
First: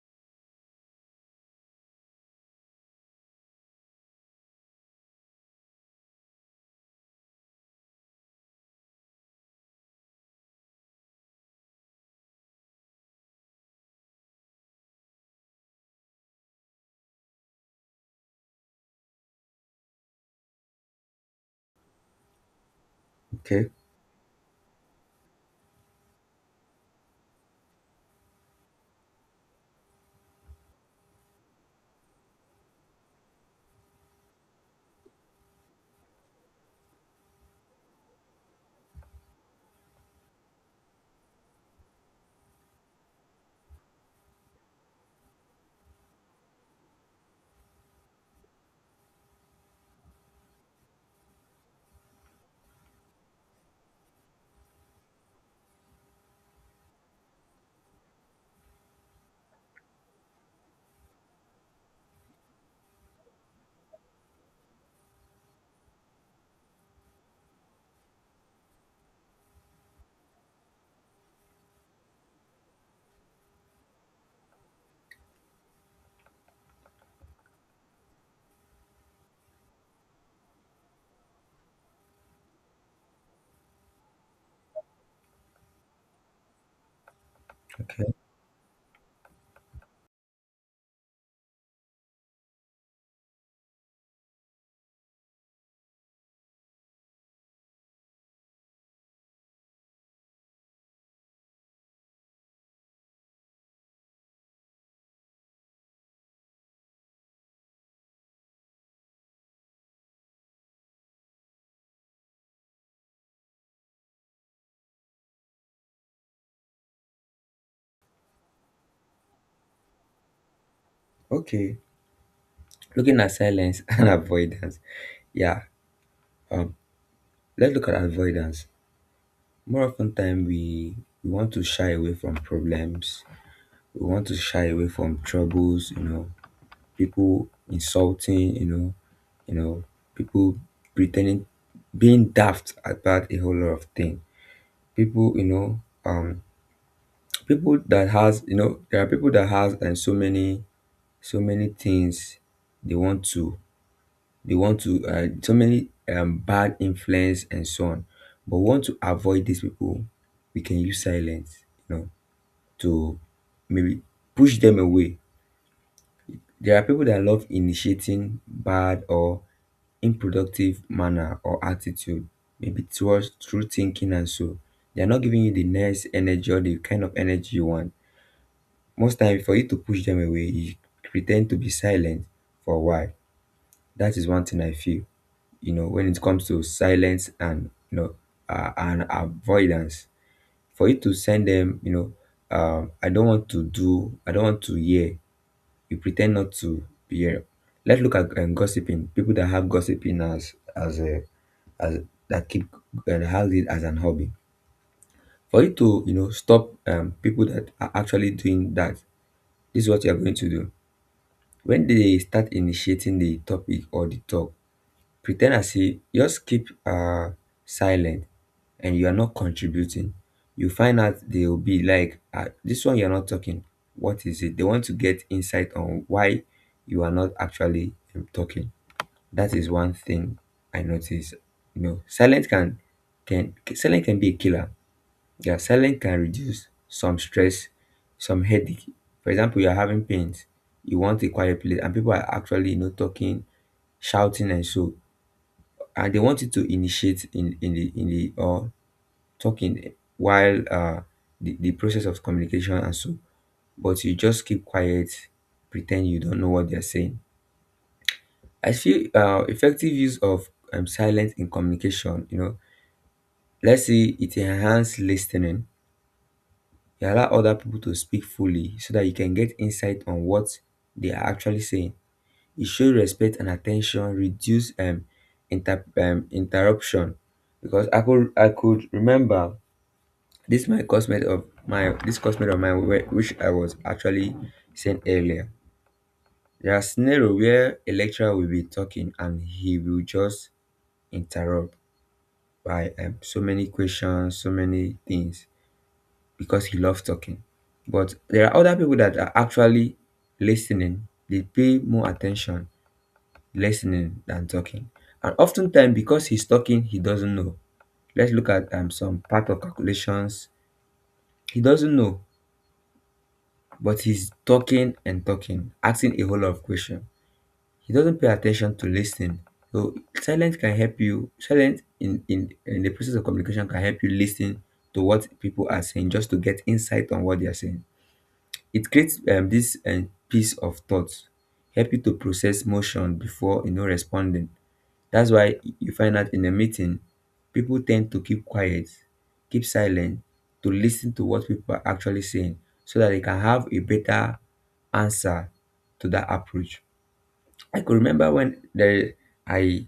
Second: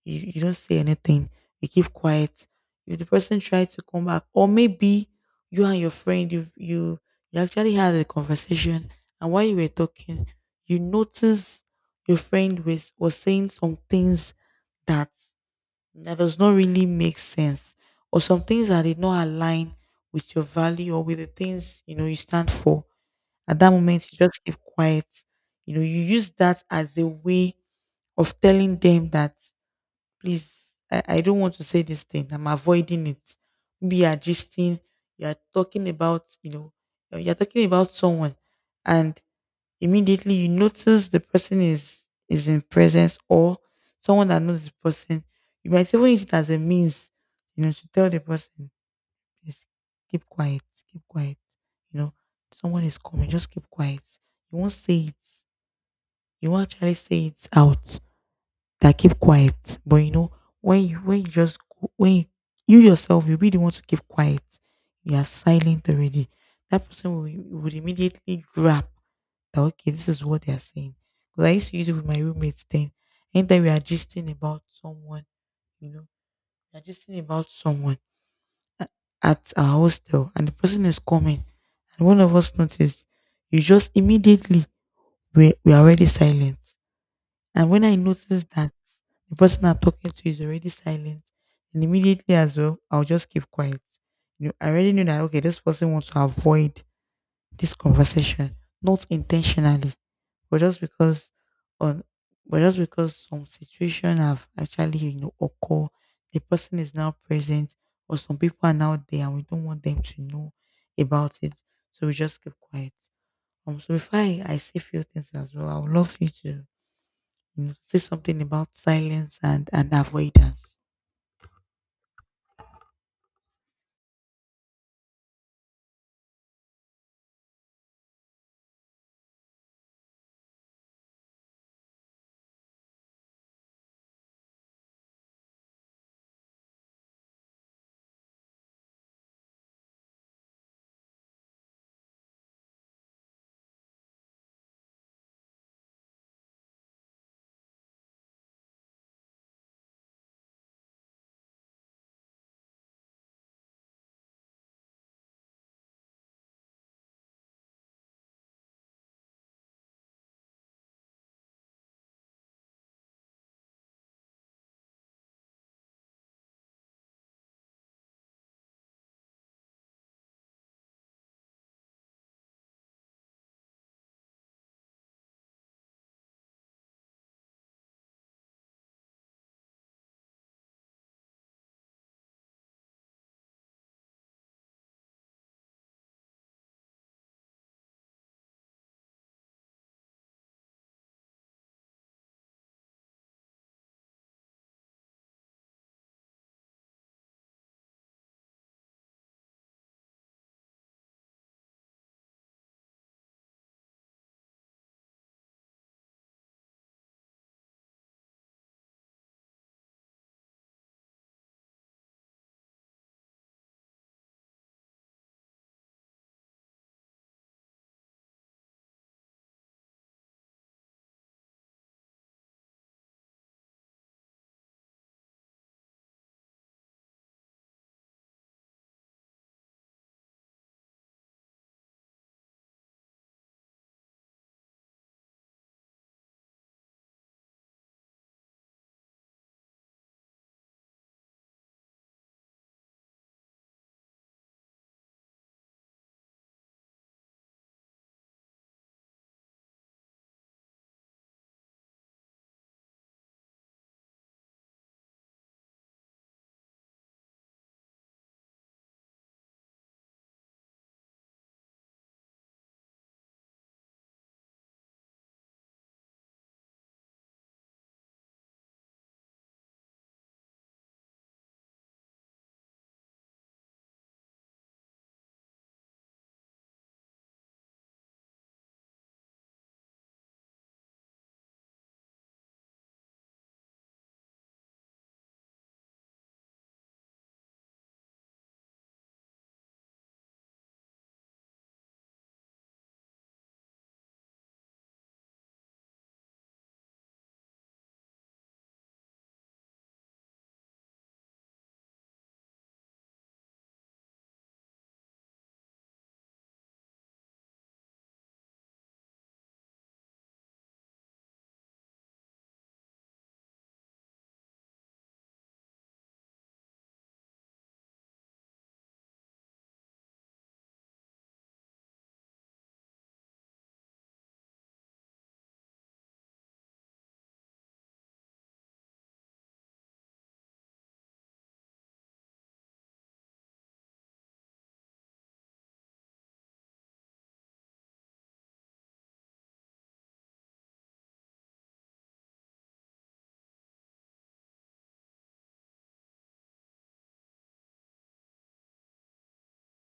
Speaker 2: You, you don't say anything. You keep quiet. If the person tries to come back, or maybe you and your friend, you you you actually had a conversation, and while you were talking, you notice your friend was was saying some things that that does not really make sense, or some things that did not align with your value or with the things you know you stand for. At
Speaker 1: okay,
Speaker 2: that moment, you just keep quiet. You know, you use that as a way of telling them that please, I, I don't want to say this thing. I'm avoiding it. Maybe you're gisting, you're talking about, you know, uh, you're talking about someone and immediately you notice the person is is in presence or someone that knows the person. You might even use it as a means, you know, to tell the person, please keep quiet, keep quiet. You know, someone is coming, just keep quiet. You won't say it. You won't actually say it out that keep quiet. But you know, when you when you just go- when you, you yourself you really want to keep quiet, you are silent already. That person will, would immediately grab that okay, this is what they are saying. Because I used to use it with my roommates then. Anytime we are gisting about someone, you know, we are gisting about someone at our hostel and the person is coming and one of us noticed, you just immediately we we are already silent. And when I notice that the person I'm talking to is already silent, and immediately as well, I'll just keep quiet. You know, I already know that okay, this person wants to avoid this conversation, not intentionally, but just because on but just because some situation have actually, you know, occur, the person is now present, or some people are now there and we don't want them to know about it. So we just keep quiet. Um so before I, I say few things as well, I would love you to you say something about silence and, and avoidance.
Speaker 1: okay. Looking at silence and avoidance. Yeah. Um, let's look at avoidance. More often time, we we want to shy away from problems. We want to shy away from troubles, you know, people insulting, you know, you know, people pretending, being daft about a whole lot of things. People, you know, um people that has you know there are people that has, and so many, so many things they want to, They want to uh, so many, um, bad influence and so on. But we want to avoid these people. We can use silence, you know, to maybe push them away. There are people that love initiating bad or unproductive manner or attitude, maybe towards through thinking and so. They are not giving you the nice energy or the kind of energy you want. Most time, for you to push them away, you pretend to be silent for a while. That is one thing I feel. You know, when it comes to silence and, you know uh, and avoidance, for you to send them, you know, um, I don't want to do, I don't want to hear. You pretend not to hear. Let's look at, um, gossiping. People that have gossiping as as a, as that keep and has it as an hobby. For you to, you know, stop, um, people that are actually doing that, this is what you are going to do. When they start initiating the topic or the talk, pre as if, just keep, uh silent, and you are not contributing. You find out they will be like, ah, this one you're not talking. What is it? They want to get insight on why you are not actually, um, talking. That is one thing I notice. You know, silence can can silence can be a killer. Yeah, silence can reduce some stress, some headache. For example, you are having pains, you want a quiet place, and people are actually, you know, talking, shouting, and so, and they want you to initiate in, in the in the or talking, while, uh the, the process of communication and so. But you just keep quiet, pretend you don't know what they're saying. I feel, uh effective use of, um, silence in communication, you know, let's say it enhance listening. You allow other people to speak fully so that you can get insight on what they are actually saying. It show respect and attention, reduce, um, inter- um interruption, because i could I could remember This my cosmate of my this cosmate of mine, whe- which I was actually saying earlier. There are scenario where a lecturer will be talking, and he will just interrupt by, um, so many questions, so many things, because he loves talking. But there are other people that are actually listening. They pay more attention listening than talking. And oftentimes because he's talking, he doesn't know. Let's look at, um, some part of calculations. He doesn't know. But he's talking and talking, asking a whole lot of questions. He doesn't pay attention to listening. So silence can help you. Silence in, in in the process of communication can help you listen to what people are saying, just to get insight on what they are saying. It creates, um, this, um, piece of thought, help you to process motion before, you know, responding. That's why you find out in a meeting, people tend to keep quiet, keep silent, to listen to what people are actually saying so that they can have a better answer to that approach. I could remember when there, I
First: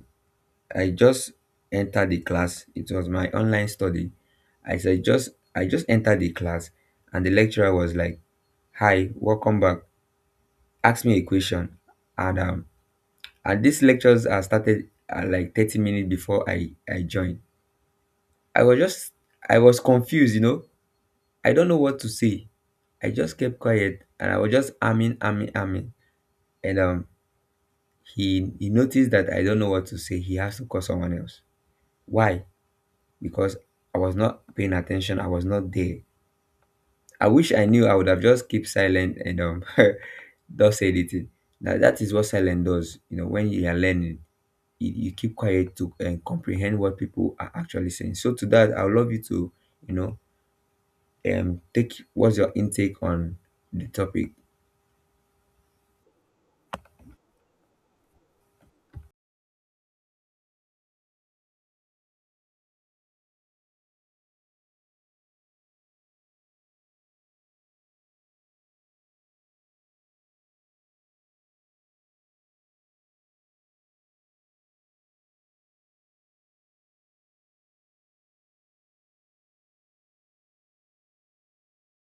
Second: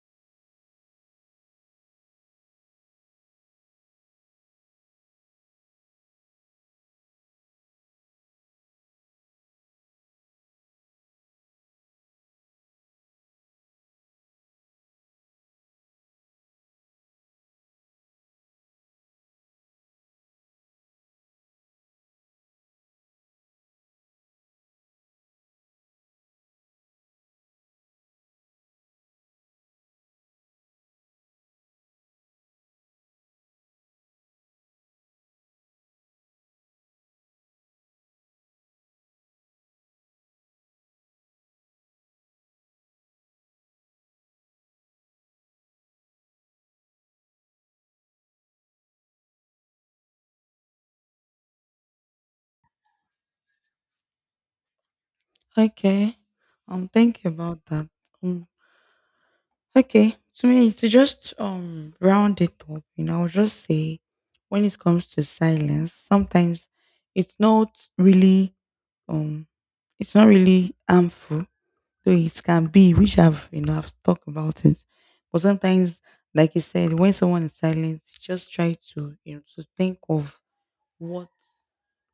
Speaker 1: I just entered the class. It was my online study. I said just I just entered the class, and the lecturer was like, "Hi, welcome back. Ask me a question." And um and these lectures are started at like thirty minutes before I, I joined. I was just I was confused, you know. I don't know what to say. I just kept quiet and I was just arming, arming, arming. And um he he noticed that I don't know what to say. He has to call someone else. Why? Because I was not paying attention. I was not there. I wish I knew I would have just kept silent and um not said anything. Now that is what silence does. You know, when you are learning, you, you keep quiet to, uh, comprehend what people are actually saying. So to that, I would love you to, you know, um take what's your intake on the topic.
Speaker 2: Okay. Um, thank you about that. Um, okay. To me, to just um round it up, you know, I'll just say when it comes to silence, sometimes it's not really um it's not really harmful, though it can be, which I've you know I've talked about it. But sometimes, like you said, when someone is silent, just try to you know to think of what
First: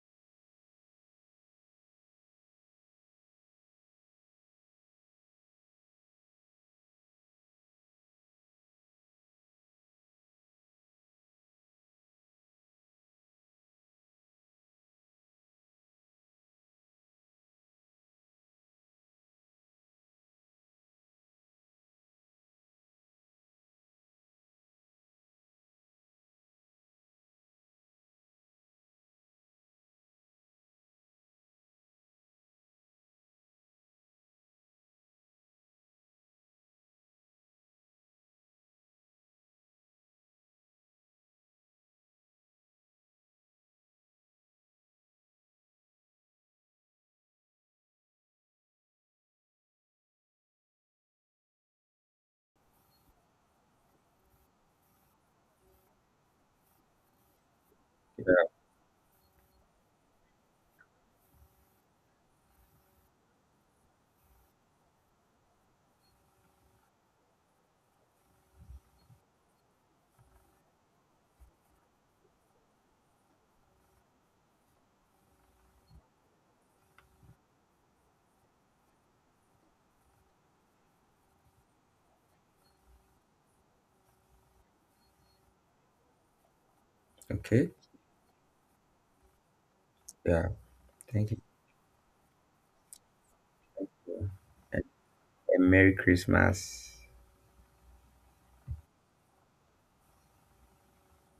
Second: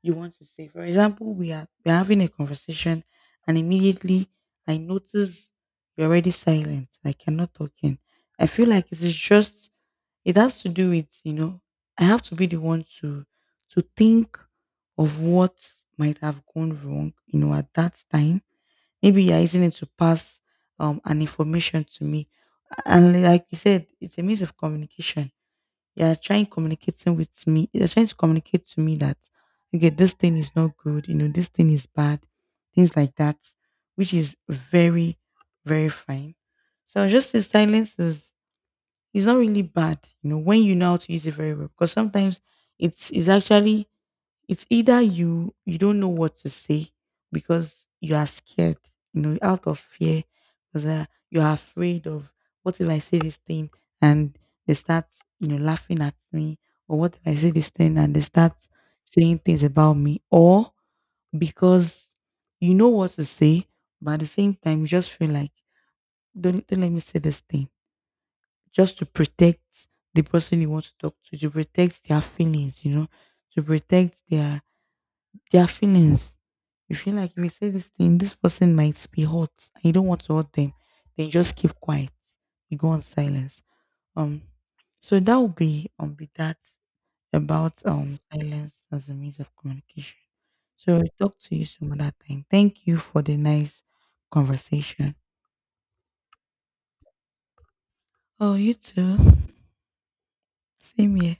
Speaker 2: you want to say. For example, we are we're having a conversation and immediately I notice you're already silent, like you're not talking. I feel like it is just it has to do with, you know, I have to be the one to to think of what might have gone wrong, you know, at that time. Maybe you're using it to pass um an information to me. And like you said, it's a means of communication you're trying communicating with me. You're trying to communicate to me that okay, this thing is not good. You know, this thing is bad. Things like that, which is very, very fine. So just the silence is is not really bad. You know, when you know how to use it very well, because sometimes it's is actually it's either you you don't know what to say because you are scared, you know, out of fear, because uh, you are afraid of what if I say this thing and they start, you know, laughing at me, or what if I say this thing and they start saying things about me, or because you know what to say, but at the same time, you just feel like don't, don't let me say this thing just to protect the person you want to talk to, to protect their feelings, you know, to protect their their feelings. You feel like if you say this thing, this person might be hot and you don't want to hurt them, then you just keep quiet. You go on silence. Um so that would be um be that
Speaker 1: Okay.
Speaker 2: about um silence as a means of communication.
Speaker 1: Yeah,
Speaker 2: So I'll
Speaker 1: thank
Speaker 2: talk
Speaker 1: you.
Speaker 2: to you some other time. Thank you for the nice
Speaker 1: And,
Speaker 2: conversation.
Speaker 1: and merry Christmas.
Speaker 2: Oh, you too. Same here.